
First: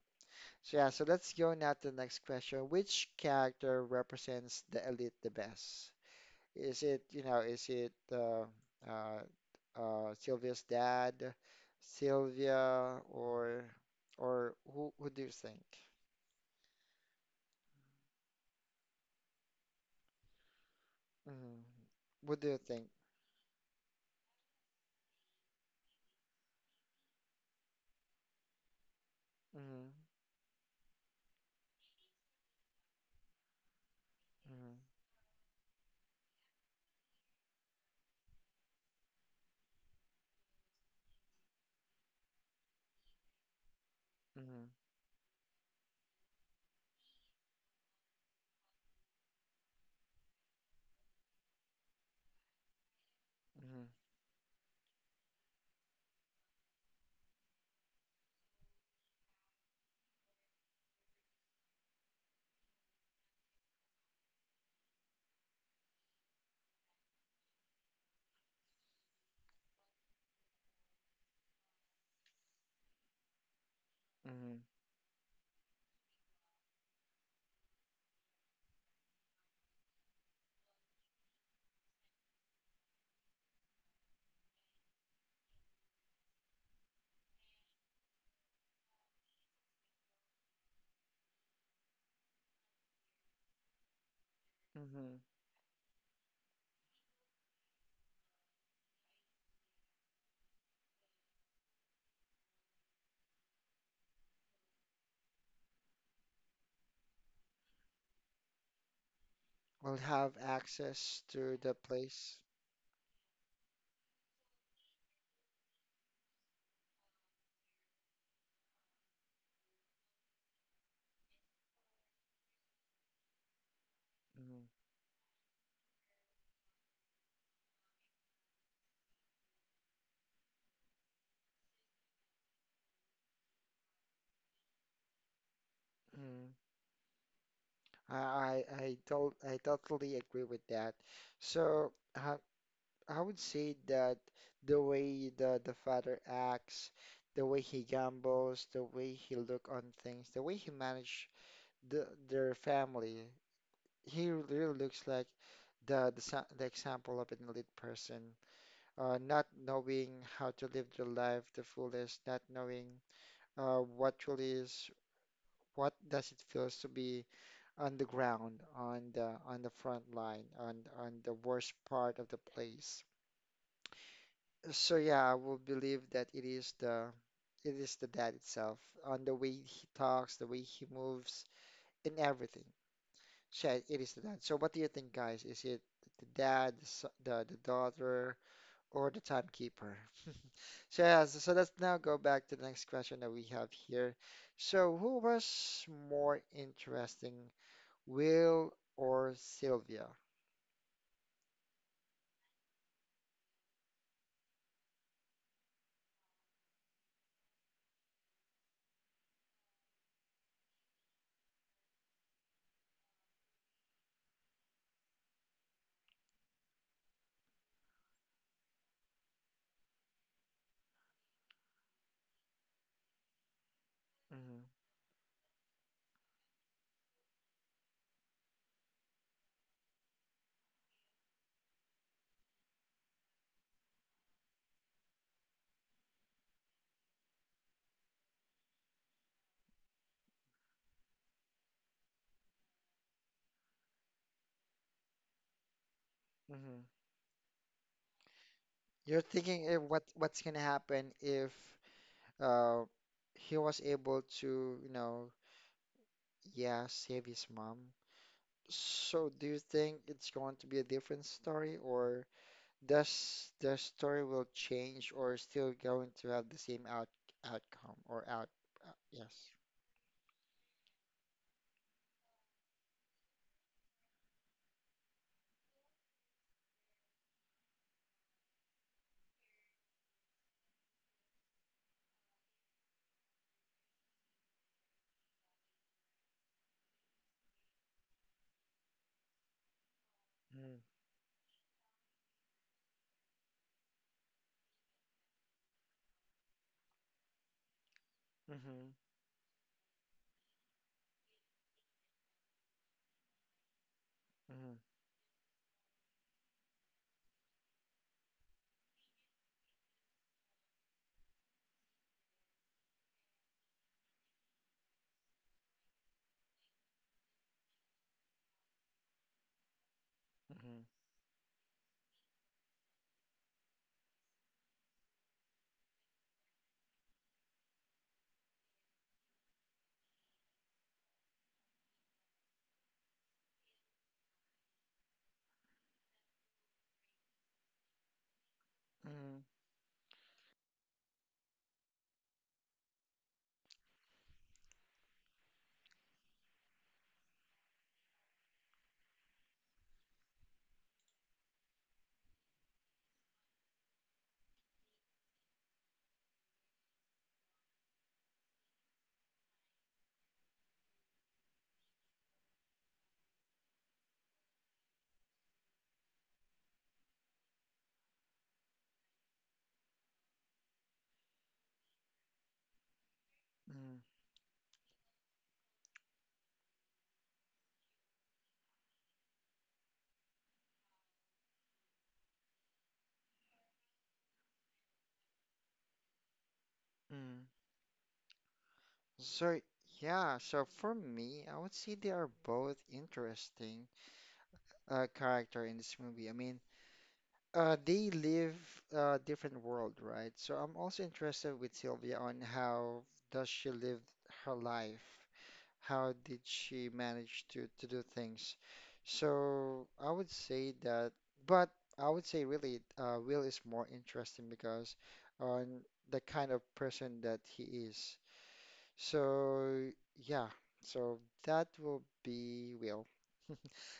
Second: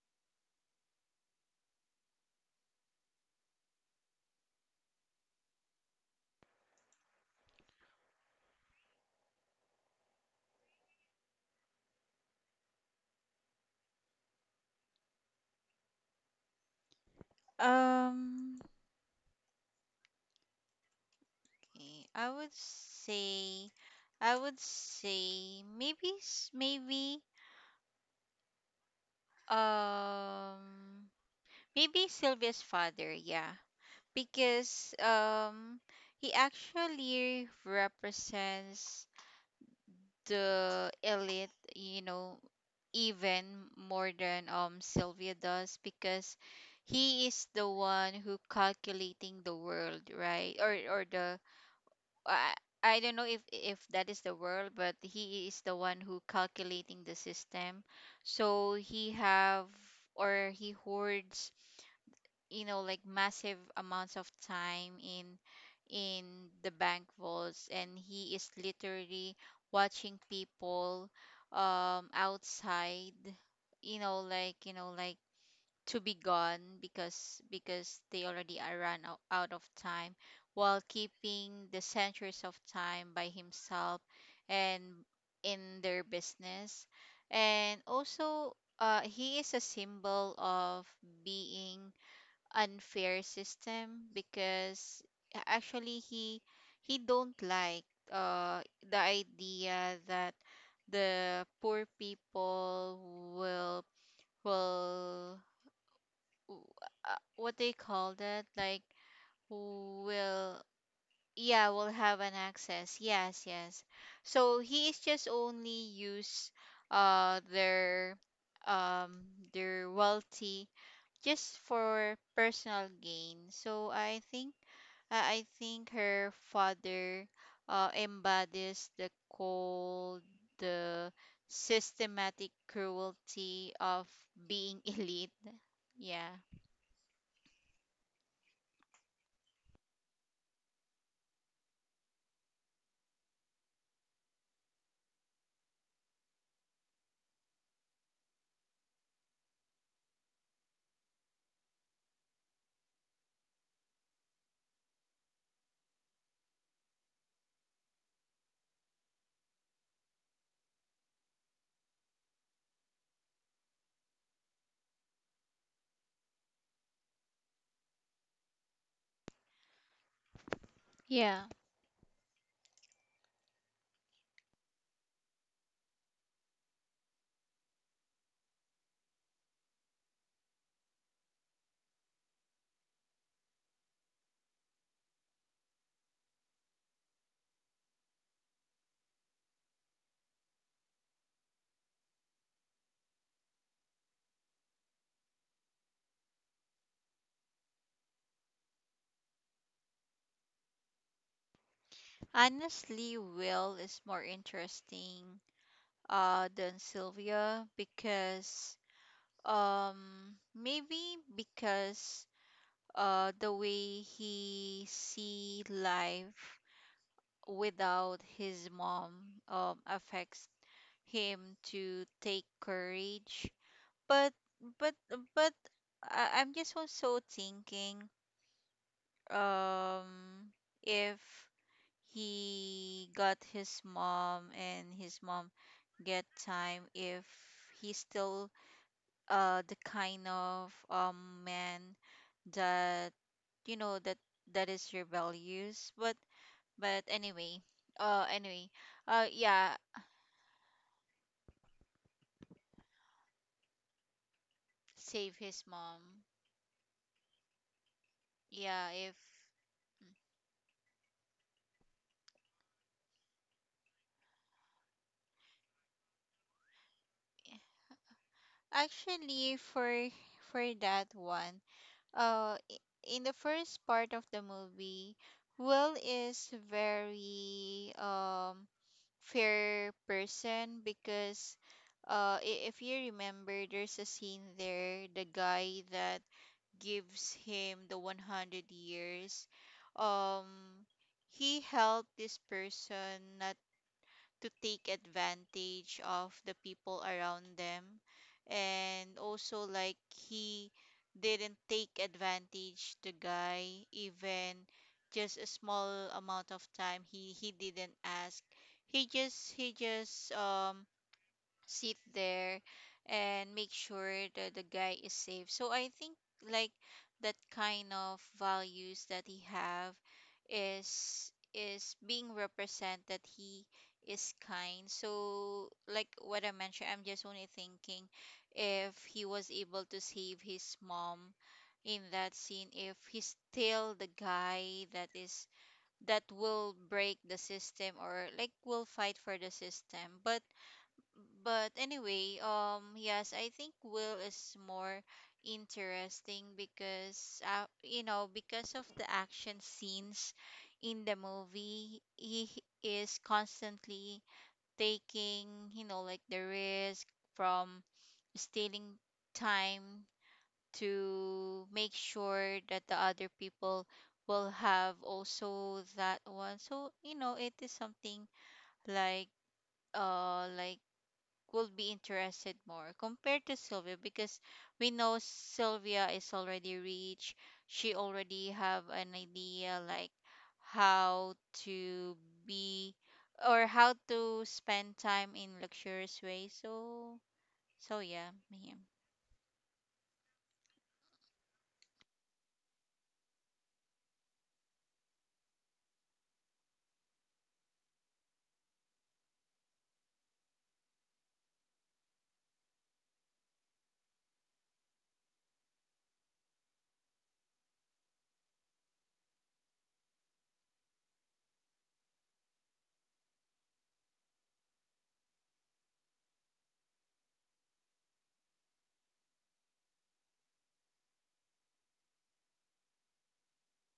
B: So yeah, so let's go now to the next question. Which character represents the elite the best? Is it, you know, is it uh, Sylvia's dad, Sylvia, or who do you think?
A: um
B: Mm.
A: Eh, I
B: What do
A: would
B: you think?
A: say, I would say maybe maybe
B: Mm-hmm.
A: um maybe Sylvia's father, yeah, because he actually represents the elite, you know, even more than
B: Mm-hmm.
A: Sylvia does. Because he is the one who calculating the world, right? Or the, I I don't know if
B: Mm-hmm.
A: that is the world, but he is the one who calculating the system. So he have, or he hoards, you know, like massive amounts of time in in the bank vaults, and he is literally watching people outside, you know, like,
B: Mm-hmm.
A: you know, like, to be gone because they already are run out, out of time, while keeping the centuries of time by himself and in their business. And also he is a symbol of being unfair system. Because
B: Mm-hmm.
A: actually he don't like uh, the idea that the poor people will will w- what they call that, like,
B: Will
A: who
B: have
A: will,
B: access to
A: yeah,
B: the
A: will have an
B: place.
A: access, yes, yes. So he is just only use uh their um their wealthy just for personal gain. So i think
B: Mm,
A: i I think her father embodies the cold, the systematic cruelty of being elite. Yeah.
B: mm. I don't I totally agree with that. So I would say that the way the father acts, the way he gambles, the way he look on things, the way he manage the their family, he really looks like the example of an elite person, not knowing how to live their life the fullest, not knowing what truly is what does it feels to be on the ground, on the front line, on the
A: Yeah.
B: worst part of the place. So yeah, I will believe that it is the dad itself, on the way he talks, the way he moves, in everything. So yeah, it is the dad. So what do you think, guys? Is it the dad, the daughter, or the timekeeper? So yeah, so, so let's now go back to the next question that we have here. So who was more interesting Will or Sylvia?
A: Honestly, Will is more interesting than Sylvia, because maybe because the way he see life without his mom affects him to take courage. But
B: Mm-hmm.
A: but but I'm just also thinking um if he got his mom and his mom get time, if he's still the kind of man that, you know, that that is rebellious. But
B: Mm-hmm.
A: but anyway uh anyway
B: You're thinking
A: yeah.
B: if what's gonna happen if uh he was able to, you know,
A: Save his mom.
B: yeah, save his mom.
A: Yeah, if,
B: So do you think it's going to be a different story or does the story will change or still going to have the same out outcome or out
A: actually
B: yes.
A: for that one, uh i- in the first part of the movie, will is very fair person. Because if you remember, there's a scene there, the guy that gives him the 100 years. um
B: Mm-hmm.
A: he helped this person not to take advantage of the people around them.
B: Mm-hmm.
A: And also, like, he didn't take advantage the guy, even
B: Mm-hmm.
A: just a small amount of time, he didn't ask. He just sit there and make sure that the guy is safe. So I think like that kind of values that he have is being represent that he is kind. So like what I mentioned, I'm just only thinking, if he was able to save his mom in that scene, if he's still the guy that is that will break the system, or like will fight for
B: Mm-hmm.
A: the system. But yes, I think Will is more interesting because, you know, because of the action scenes in the movie, he is constantly taking, you know, like, the risk from stealing time to make sure that the other people will have also that one. So, you know, it is something like, like, will be interested more compared to Sylvia, because we know Sylvia is already rich. She already have an idea like how to be or how to spend time in luxurious way. So
B: Mm-hmm.
A: so yeah, yeah.
B: So, yeah, so for me, I would say they are both interesting character in this movie. I mean, they live a different world, right? So I'm also interested with Sylvia on how does she live her life? How did she manage to do things? So I would say that, but I would say really, Will is more interesting because on the kind of person that he is. So yeah, so that will be Will.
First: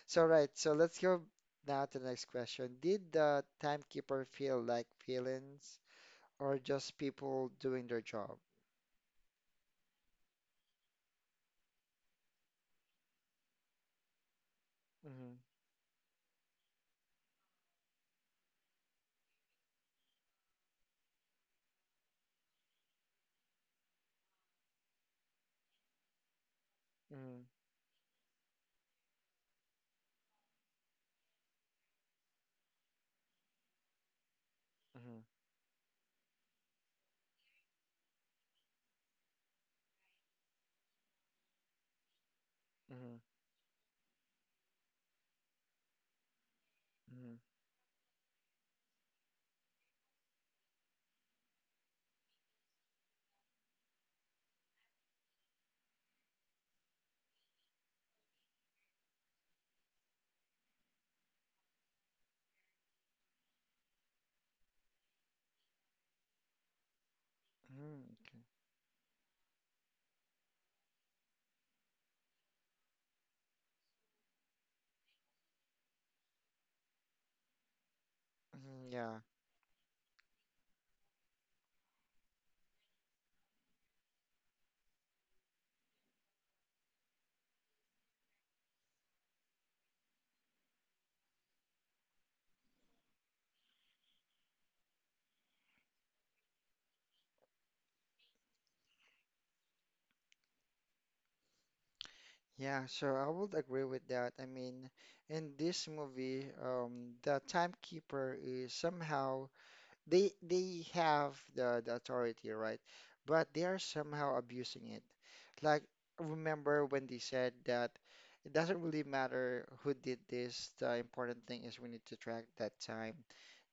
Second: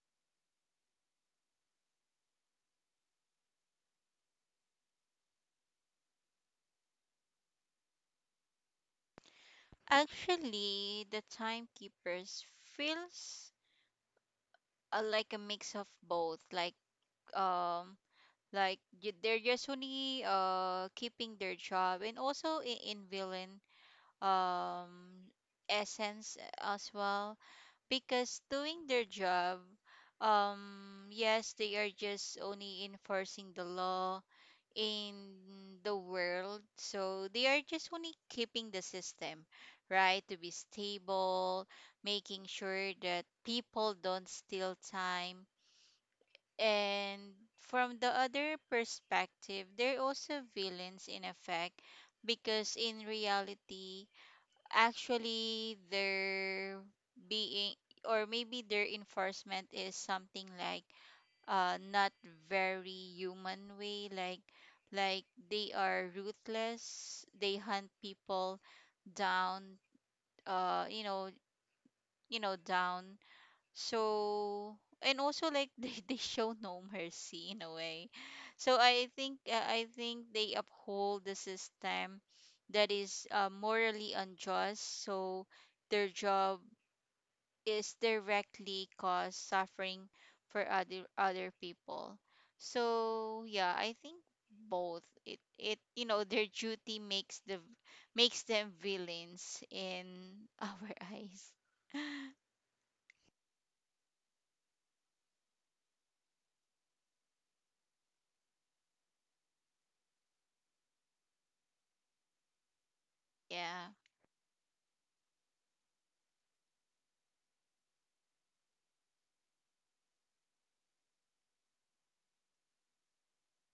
B: So right, so let's go now to the next question. Did the timekeeper feel like villains or just people doing their job?
A: Actually, the timekeepers feels like
B: Mm-hmm,
A: a mix of both. Um, like they're just only keeping their job, and also in villain um essence as well.
B: mm-hmm,
A: Because doing their job, yes, they are just only enforcing the law in
B: mm-hmm,
A: the world, so they are just only keeping the system right to be stable, making sure
B: mm-hmm,
A: that people don't steal time. And
B: mm-hmm,
A: from the other perspective, they're also villains in effect, because in reality, actually they're being, or maybe their enforcement is something like not very human way. Like like they are ruthless, they hunt
B: mm-hmm, okay.
A: people down, you know, down. So, and also like they show no mercy in a way. So
B: Mhm. Yeah,
A: I think they uphold the system that is morally unjust. So their job is directly cause suffering for other people. So yeah, I think both. It, you know, their duty makes the, makes them villains in our eyes.
B: yeah, so I would agree with that. I mean, in this movie, the timekeeper is somehow they have the authority, right? But they are
A: Yeah.
B: somehow abusing it. Like remember when they said that it doesn't really matter who did this, the important thing is we need to track that time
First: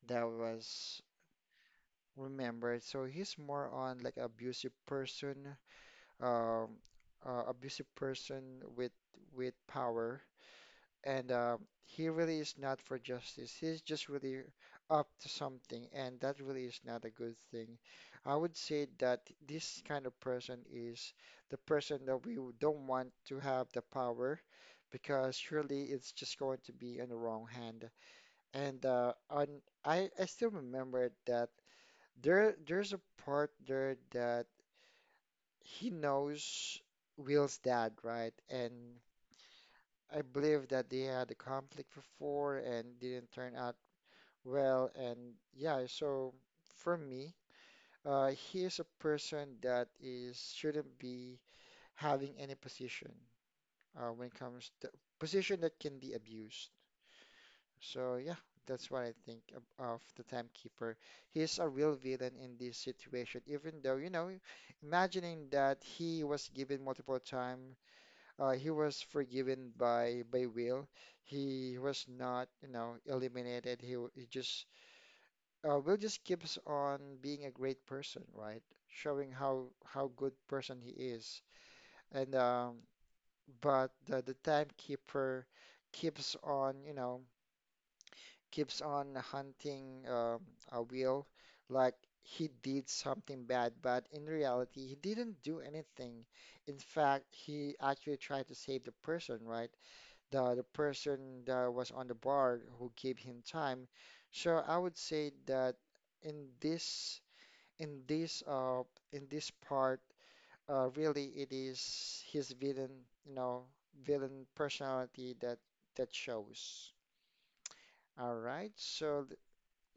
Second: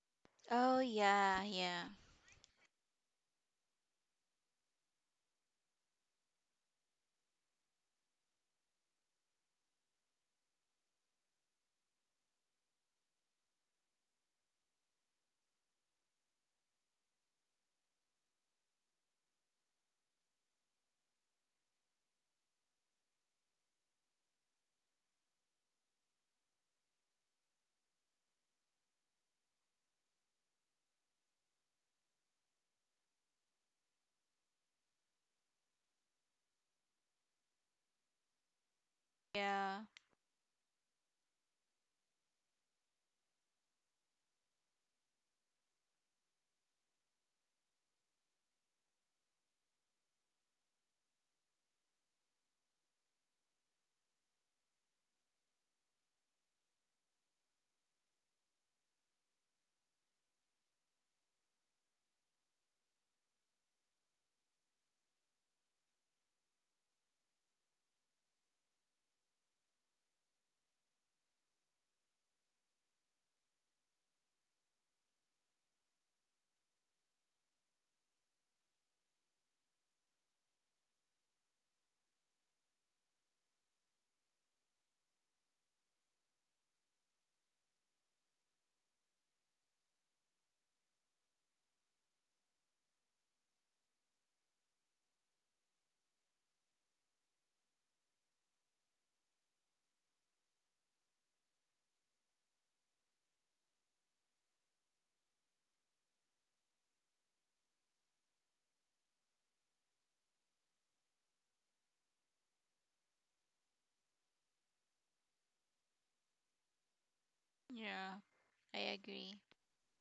B: that
A: Oh
B: was
A: yeah, yeah,
B: remembered. So he's more on like um, abusive person with power and he really is not for justice. He's just really up to something, and that really is not a good thing. I would say that this kind of person is the person that we don't want to have the power because surely it's just going to be in the wrong hand. And on, I still remember that there's a part there that he knows Will's dad, right? And
A: yeah,
B: I believe that they had a conflict before and didn't turn out well. And yeah, so for me, he is a person that is shouldn't be having any position when it comes to position that can be abused. So yeah, that's what I think of the timekeeper. He's a real villain in this situation, even though, you know, imagining that he was given multiple time he was forgiven by Will. He was not, you know, eliminated. He, w- he just Will just keeps on being a great person, right? Showing how good person he is. And but the timekeeper keeps on, you know, keeps on hunting a Will like he did something bad, but in reality, he didn't do anything. In fact, he actually tried to save the person, right? The person that was on the bar who gave him time. So I would say that in this in this uh in this part really it is his villain you know villain personality that shows.
A: yeah.
B: All right,
A: I
B: so
A: agree.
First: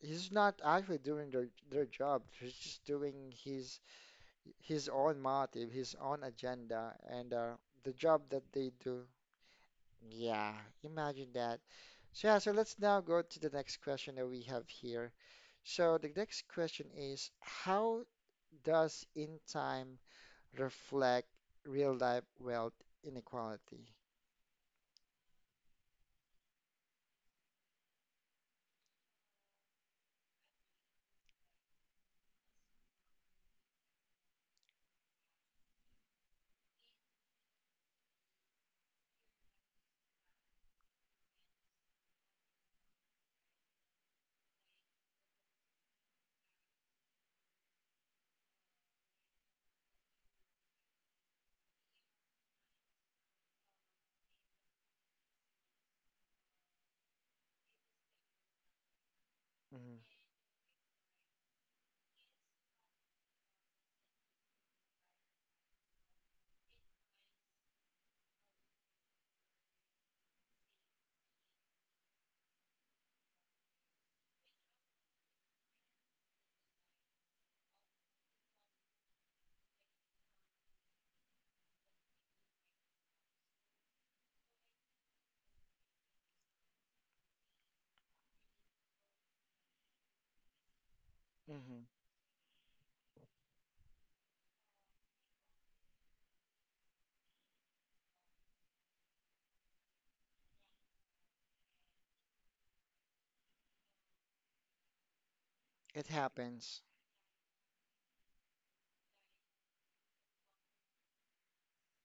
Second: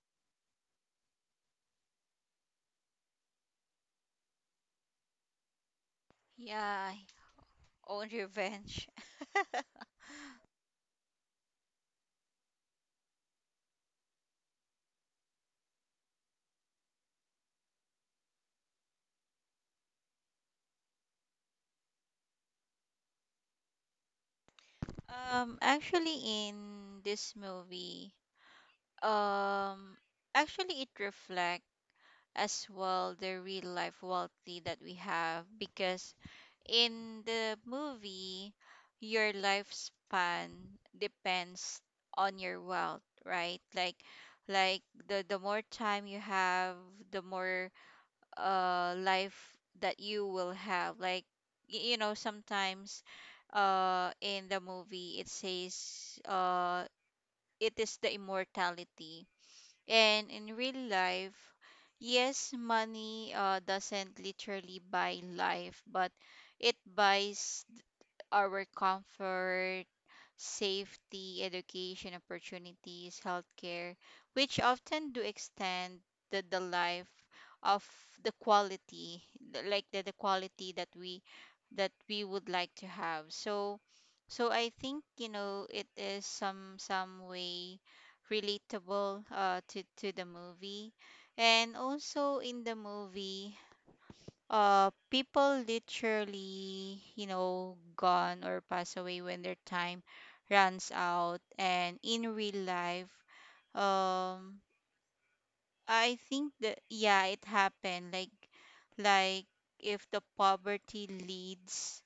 B: he's not actually doing their job. He's just doing his his own motive, his own
A: Yeah,
B: agenda, and the
A: own
B: job that they
A: revenge.
B: do. Yeah, imagine that. So, yeah, so let's now go to the next question that we have here. So the next question is, how does in time reflect real life wealth inequality?
A: Actually, in this movie, um, actually it reflects as well the real life wealthy that we have. Because in the movie, your lifespan depends on your wealth, right? Like, like the more time you have, the more life that you will have. Like you know, sometimes in the movie it says it is the immortality.
B: Mhm.
A: And in real life, yes, money doesn't literally buy life, but it buys our comfort, safety, education opportunities, healthcare, which often do extend the life of the quality, like the quality that we would like to have. So so I think, you know, it is some way relatable to the movie. And
B: Mm-hmm.
A: also in the movie, people literally, you know, gone or pass away when their time runs out. And in real life, um
B: It
A: I think that
B: happens.
A: yeah, it happened like like if the poverty leads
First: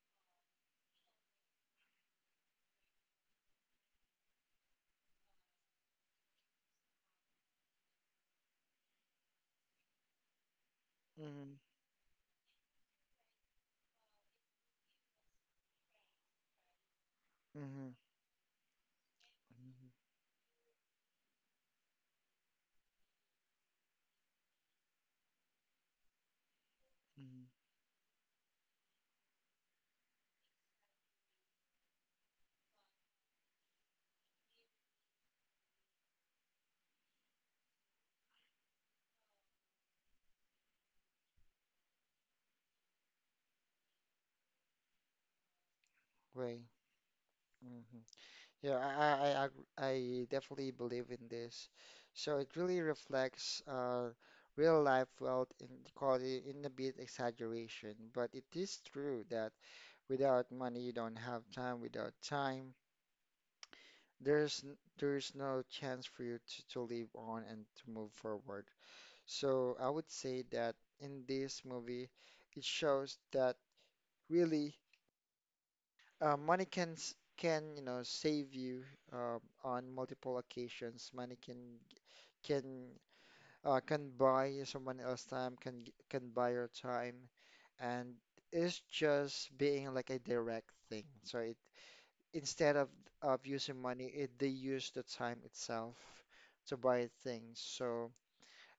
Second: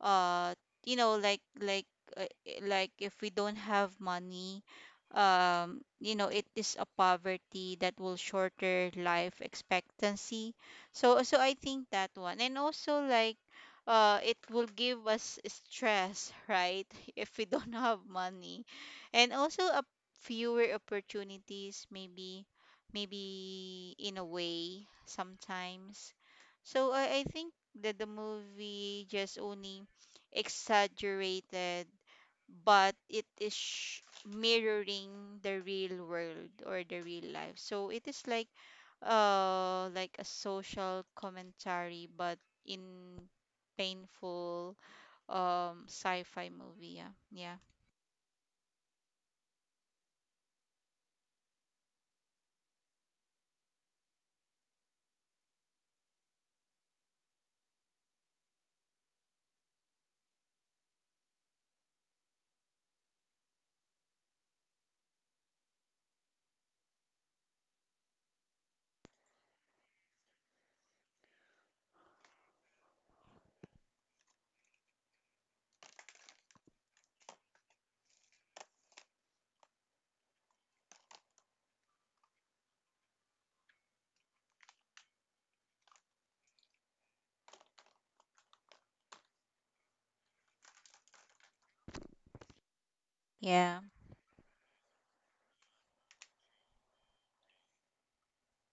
A: uh you know, like, like if we don't have money, you know, it is a poverty that will shorter life expectancy. So so
B: Mm-hmm.
A: I think that one. And also, like, it will give us stress, right? If we don't
B: Hmm.
A: have money. And also
B: Mm-hmm.
A: a fewer opportunities, maybe maybe in a way, sometimes. So i think
B: Mm-hmm.
A: that the movie just only exaggerated, but it is mirroring the real world or the real life. So it is like a social commentary, but in painful sci-fi
B: Way.
A: movie. Yeah. Yeah.
B: Hmm. Yeah, I, ag- I definitely believe in this. So it really reflects real life wealth inequality in a bit exaggeration, but it is true that without money, you don't have time. Without time, there's no chance for you to live on and to move forward. So I would say that in this movie, it shows that really money can you know save you on multiple occasions. Money can can buy someone else time, can buy your time, and it's just being like a direct thing. So it instead of using
A: Yeah.
B: money, it, they use the time itself to buy things. So,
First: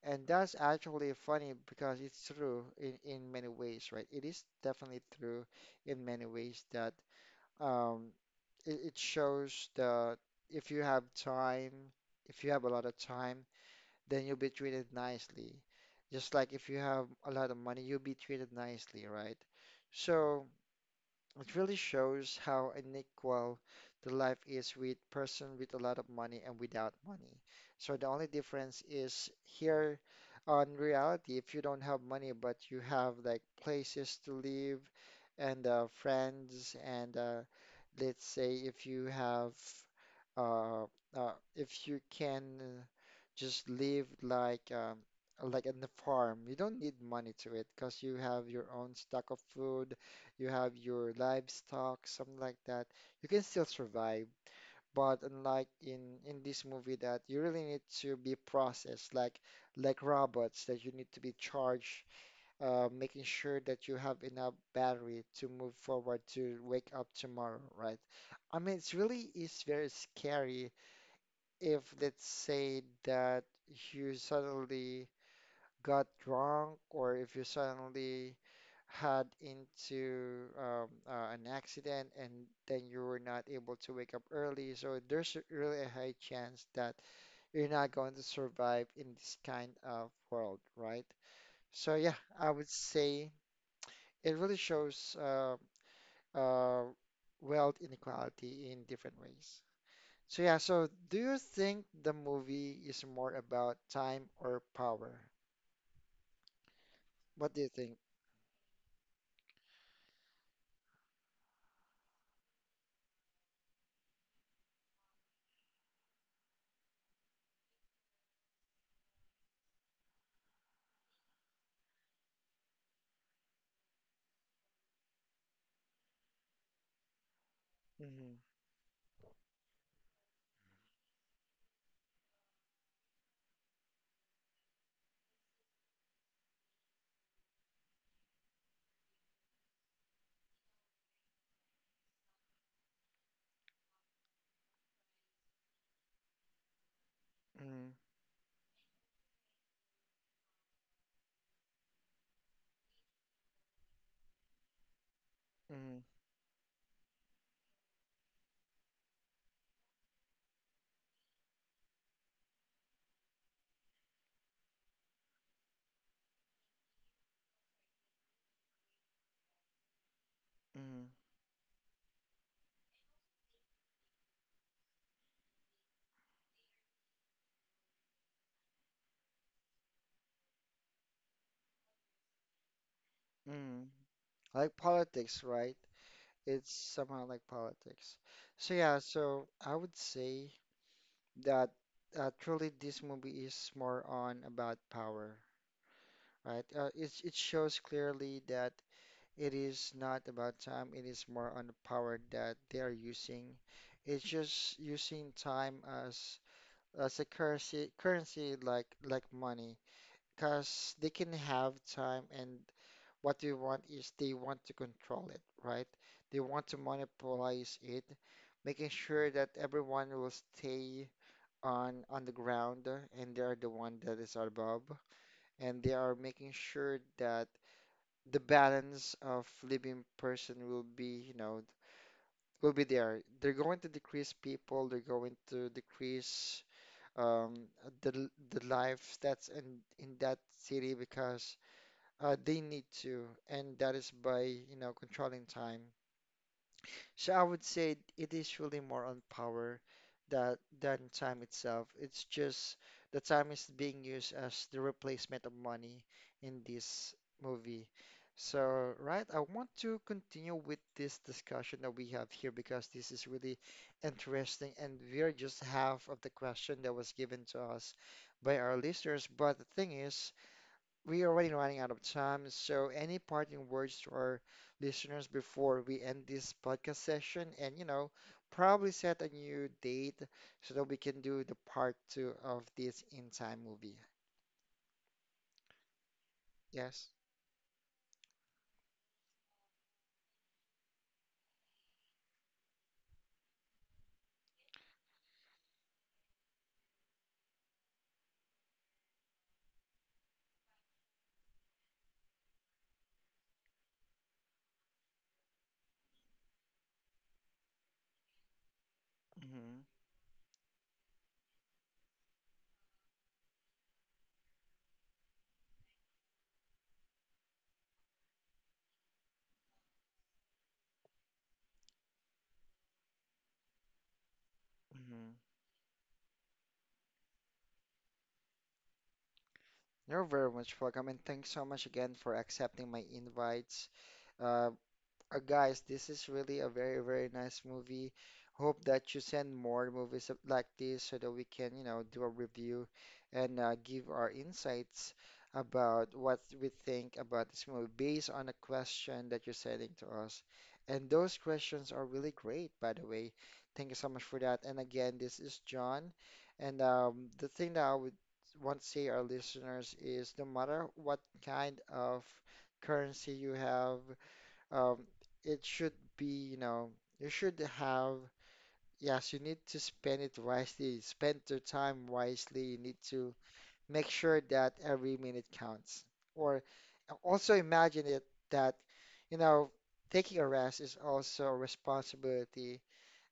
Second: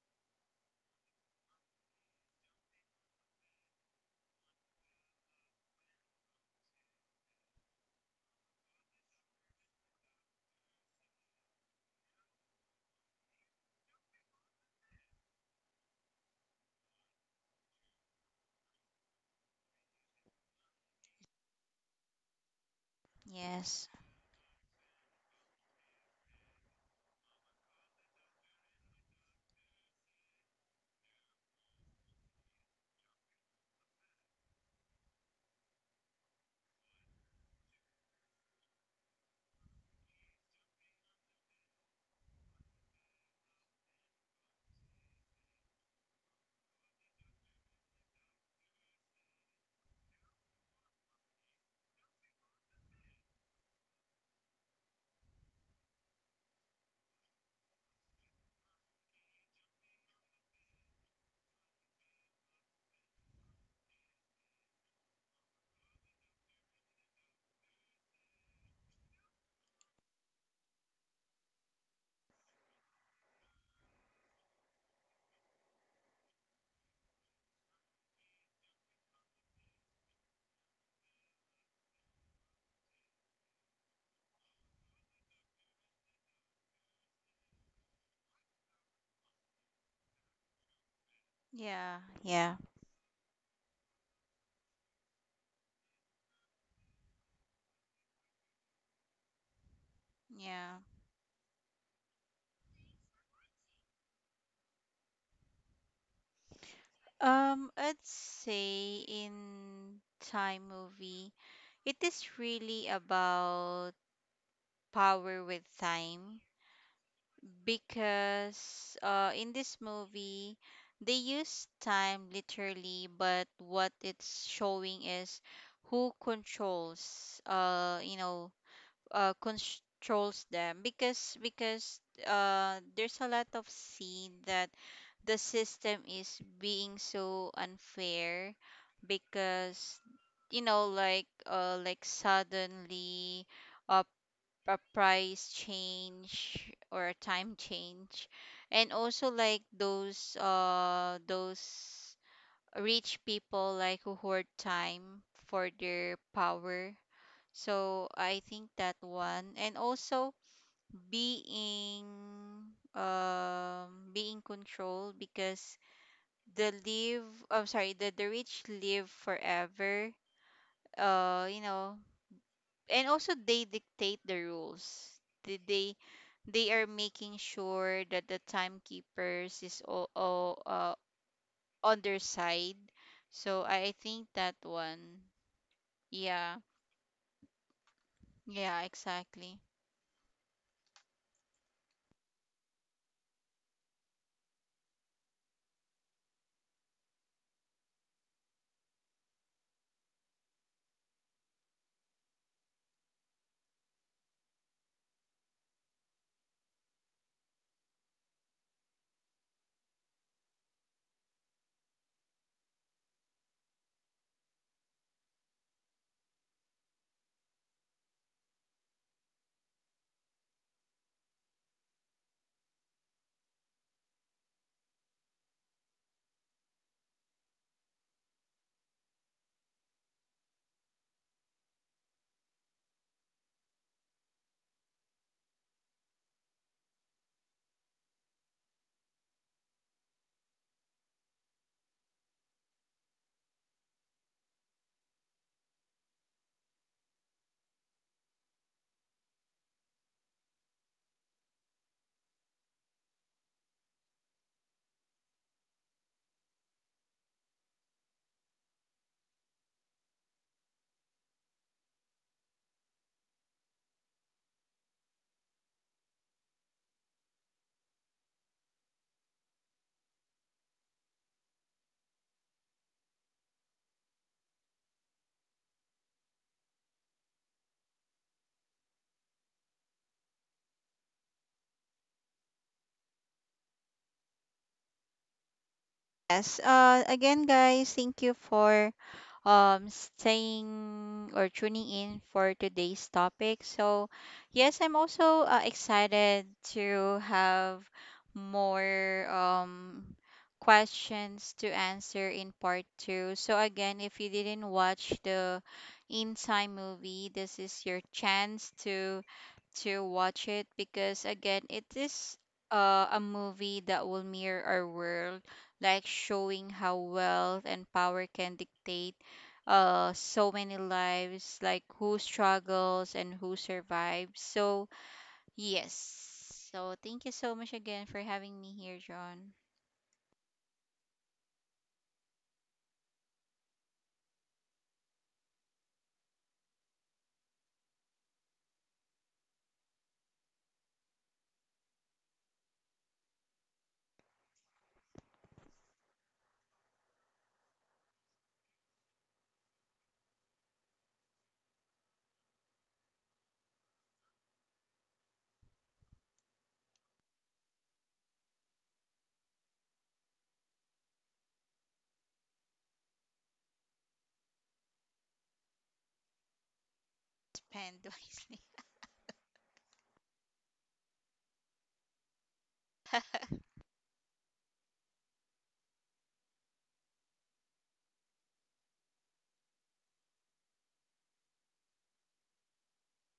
B: and that's actually funny because it's true in many ways, right? It is definitely true in many ways that um it, it shows that if you have time, if you have a lot of time, then you'll be treated nicely. Just like if you have a lot of money, you'll be treated nicely, right? So. It really shows how unequal
A: Yes.
B: the life is with person with a lot of money and without money. So the only difference is here on reality, if you don't have money but you have like places to live and friends and let's say if you have uh, if you can just live like in the farm, you don't need money to it because you have your own stock of food, you have your livestock, something like that, you can still survive. But unlike in this movie that you really need to be processed like robots that you need to be charged, making sure that you have enough battery to move forward to wake up tomorrow, right? I mean, it's really is very scary if let's say that you suddenly got drunk or if you suddenly had into an accident and then you were not able to wake up early. So really a high chance that you're not going to survive in this kind of world, right?
A: Yeah.
B: So yeah, I
A: Yeah.
B: would say it really shows uh, wealth inequality in different ways. So yeah,
A: Yeah.
B: so do you think the movie is more about time or power? What do you
A: I'd
B: think?
A: say in time movie, it is really about power with time. Because in this movie they use time literally, but what it's showing is who controls you
B: Hmm.
A: know, controls them. Because there's a lot of scene that the system is being so unfair. Because you know, like, like suddenly uh a price change or a time change. And also like those rich people like who hoard time for
B: Mm,
A: their power. So I think that one. And also being being controlled, because the live, I'm sorry, the rich live forever,
B: mm,
A: you know. And also they dictate the rules. They they are making sure that the timekeepers is all on their side. So
B: mm.
A: I think that
B: Like
A: one.
B: politics, right?
A: Yeah,
B: It's somehow like politics. So
A: yeah
B: yeah, so
A: exactly.
B: I would say that truly this movie is more on about power, right? It shows clearly that it is not about time. It is more on the power that they are using. It's just using time as as a currency like money, because they can have time and what they want is they want to control it, right? They want to monopolize it, making sure that everyone will stay on the ground and they are the one that is above, and they are making sure that the balance of living person will be, you know, will be there. They're going to decrease people, they're going to decrease um the the lives that's in that city because they need to, and that is by, you know, controlling time. So I would say it is really more on power that than time itself. It's just the time is being used as the replacement of money in this movie. So, right, I want to continue with this discussion that we have here because this is really interesting, and we are just half of the question that was given to us by our listeners. But the thing is, we are already running out of time. So, any parting words to our listeners before we end this podcast session? And, you know, probably set a new date so that we can do the part two of this In Time movie.
A: Yes.
B: Yes.
A: Again, guys, thank you for staying or tuning in for today's topic. So yes, I'm also excited to have more questions to answer in part 2. So again, if you didn't watch the In Time movie, this is your chance
B: Mm-hmm.
A: to watch it. Because again, it is a movie that will mirror our world, like showing how wealth and power can dictate so many lives, like who struggles and who survives. So
B: Mm-hmm.
A: yes, so thank you so much again for having me here, john.
B: You're very much welcome, and thanks so much again for accepting my invites. Uh, guys, this is really a very, very nice movie. Hope that you send more movies like this so that we can, you know, do a review and give our insights about what we think about this movie based on a question that you're sending to us. And those questions are really great, by the way. Thank you so much for that. And again, this is John. And the thing that I would want to say our listeners is no matter what kind of currency you have, um, it should be, you know, you should
A: Spend
B: have, yes, you need to spend it wisely, spend your time wisely. You need to
A: wisely.
B: make sure that every minute counts. Or also imagine it that, you know, taking a rest is also a responsibility.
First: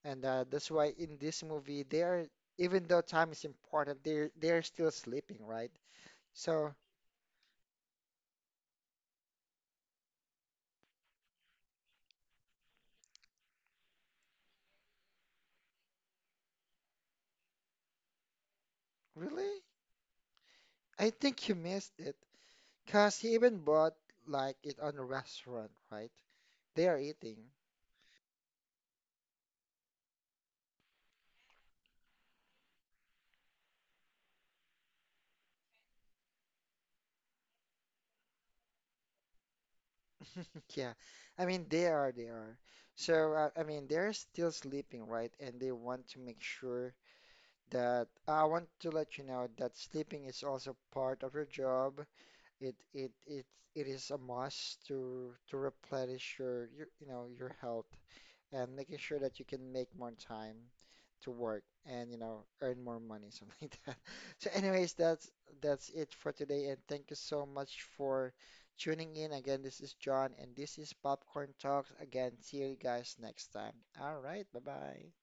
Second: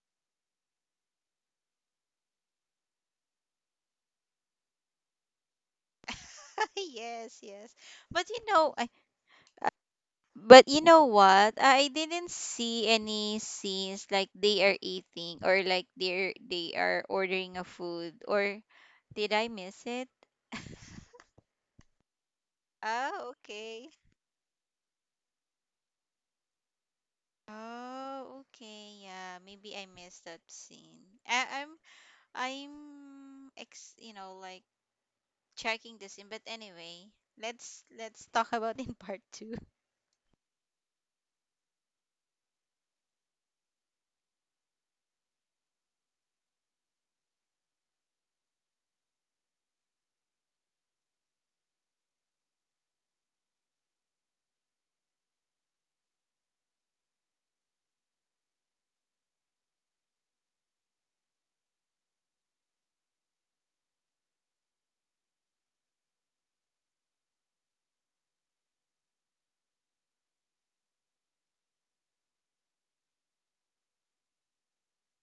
B: And that's why in this movie, they are, even though time is important, they're still sleeping, right? So,
A: Yes, yes. But you know, but you know what? I didn't see any scenes like they are eating or like they're they are ordering a food, or did I
B: really?
A: miss it?
B: I think you missed it. Because he
A: Oh,
B: even
A: okay.
B: bought like it on a restaurant, right? They are eating.
A: Oh, okay. Yeah, maybe I missed that scene. I'm I'm you know, like, checking this in, but anyway, let's talk about in part 2.
B: Yeah. I mean, they are. So, I mean, they're still sleeping, right? And they want to make sure that I want to let you know that sleeping is also part of your job. It it it it is a must to replenish your you know, your health, and making sure that you can make more time to work and you know earn more money, something like that. So, anyways, that's it for today, and thank you so much for tuning in. Again, this is John, and this is Popcorn Talks. Again, see you guys next time. All right, bye bye.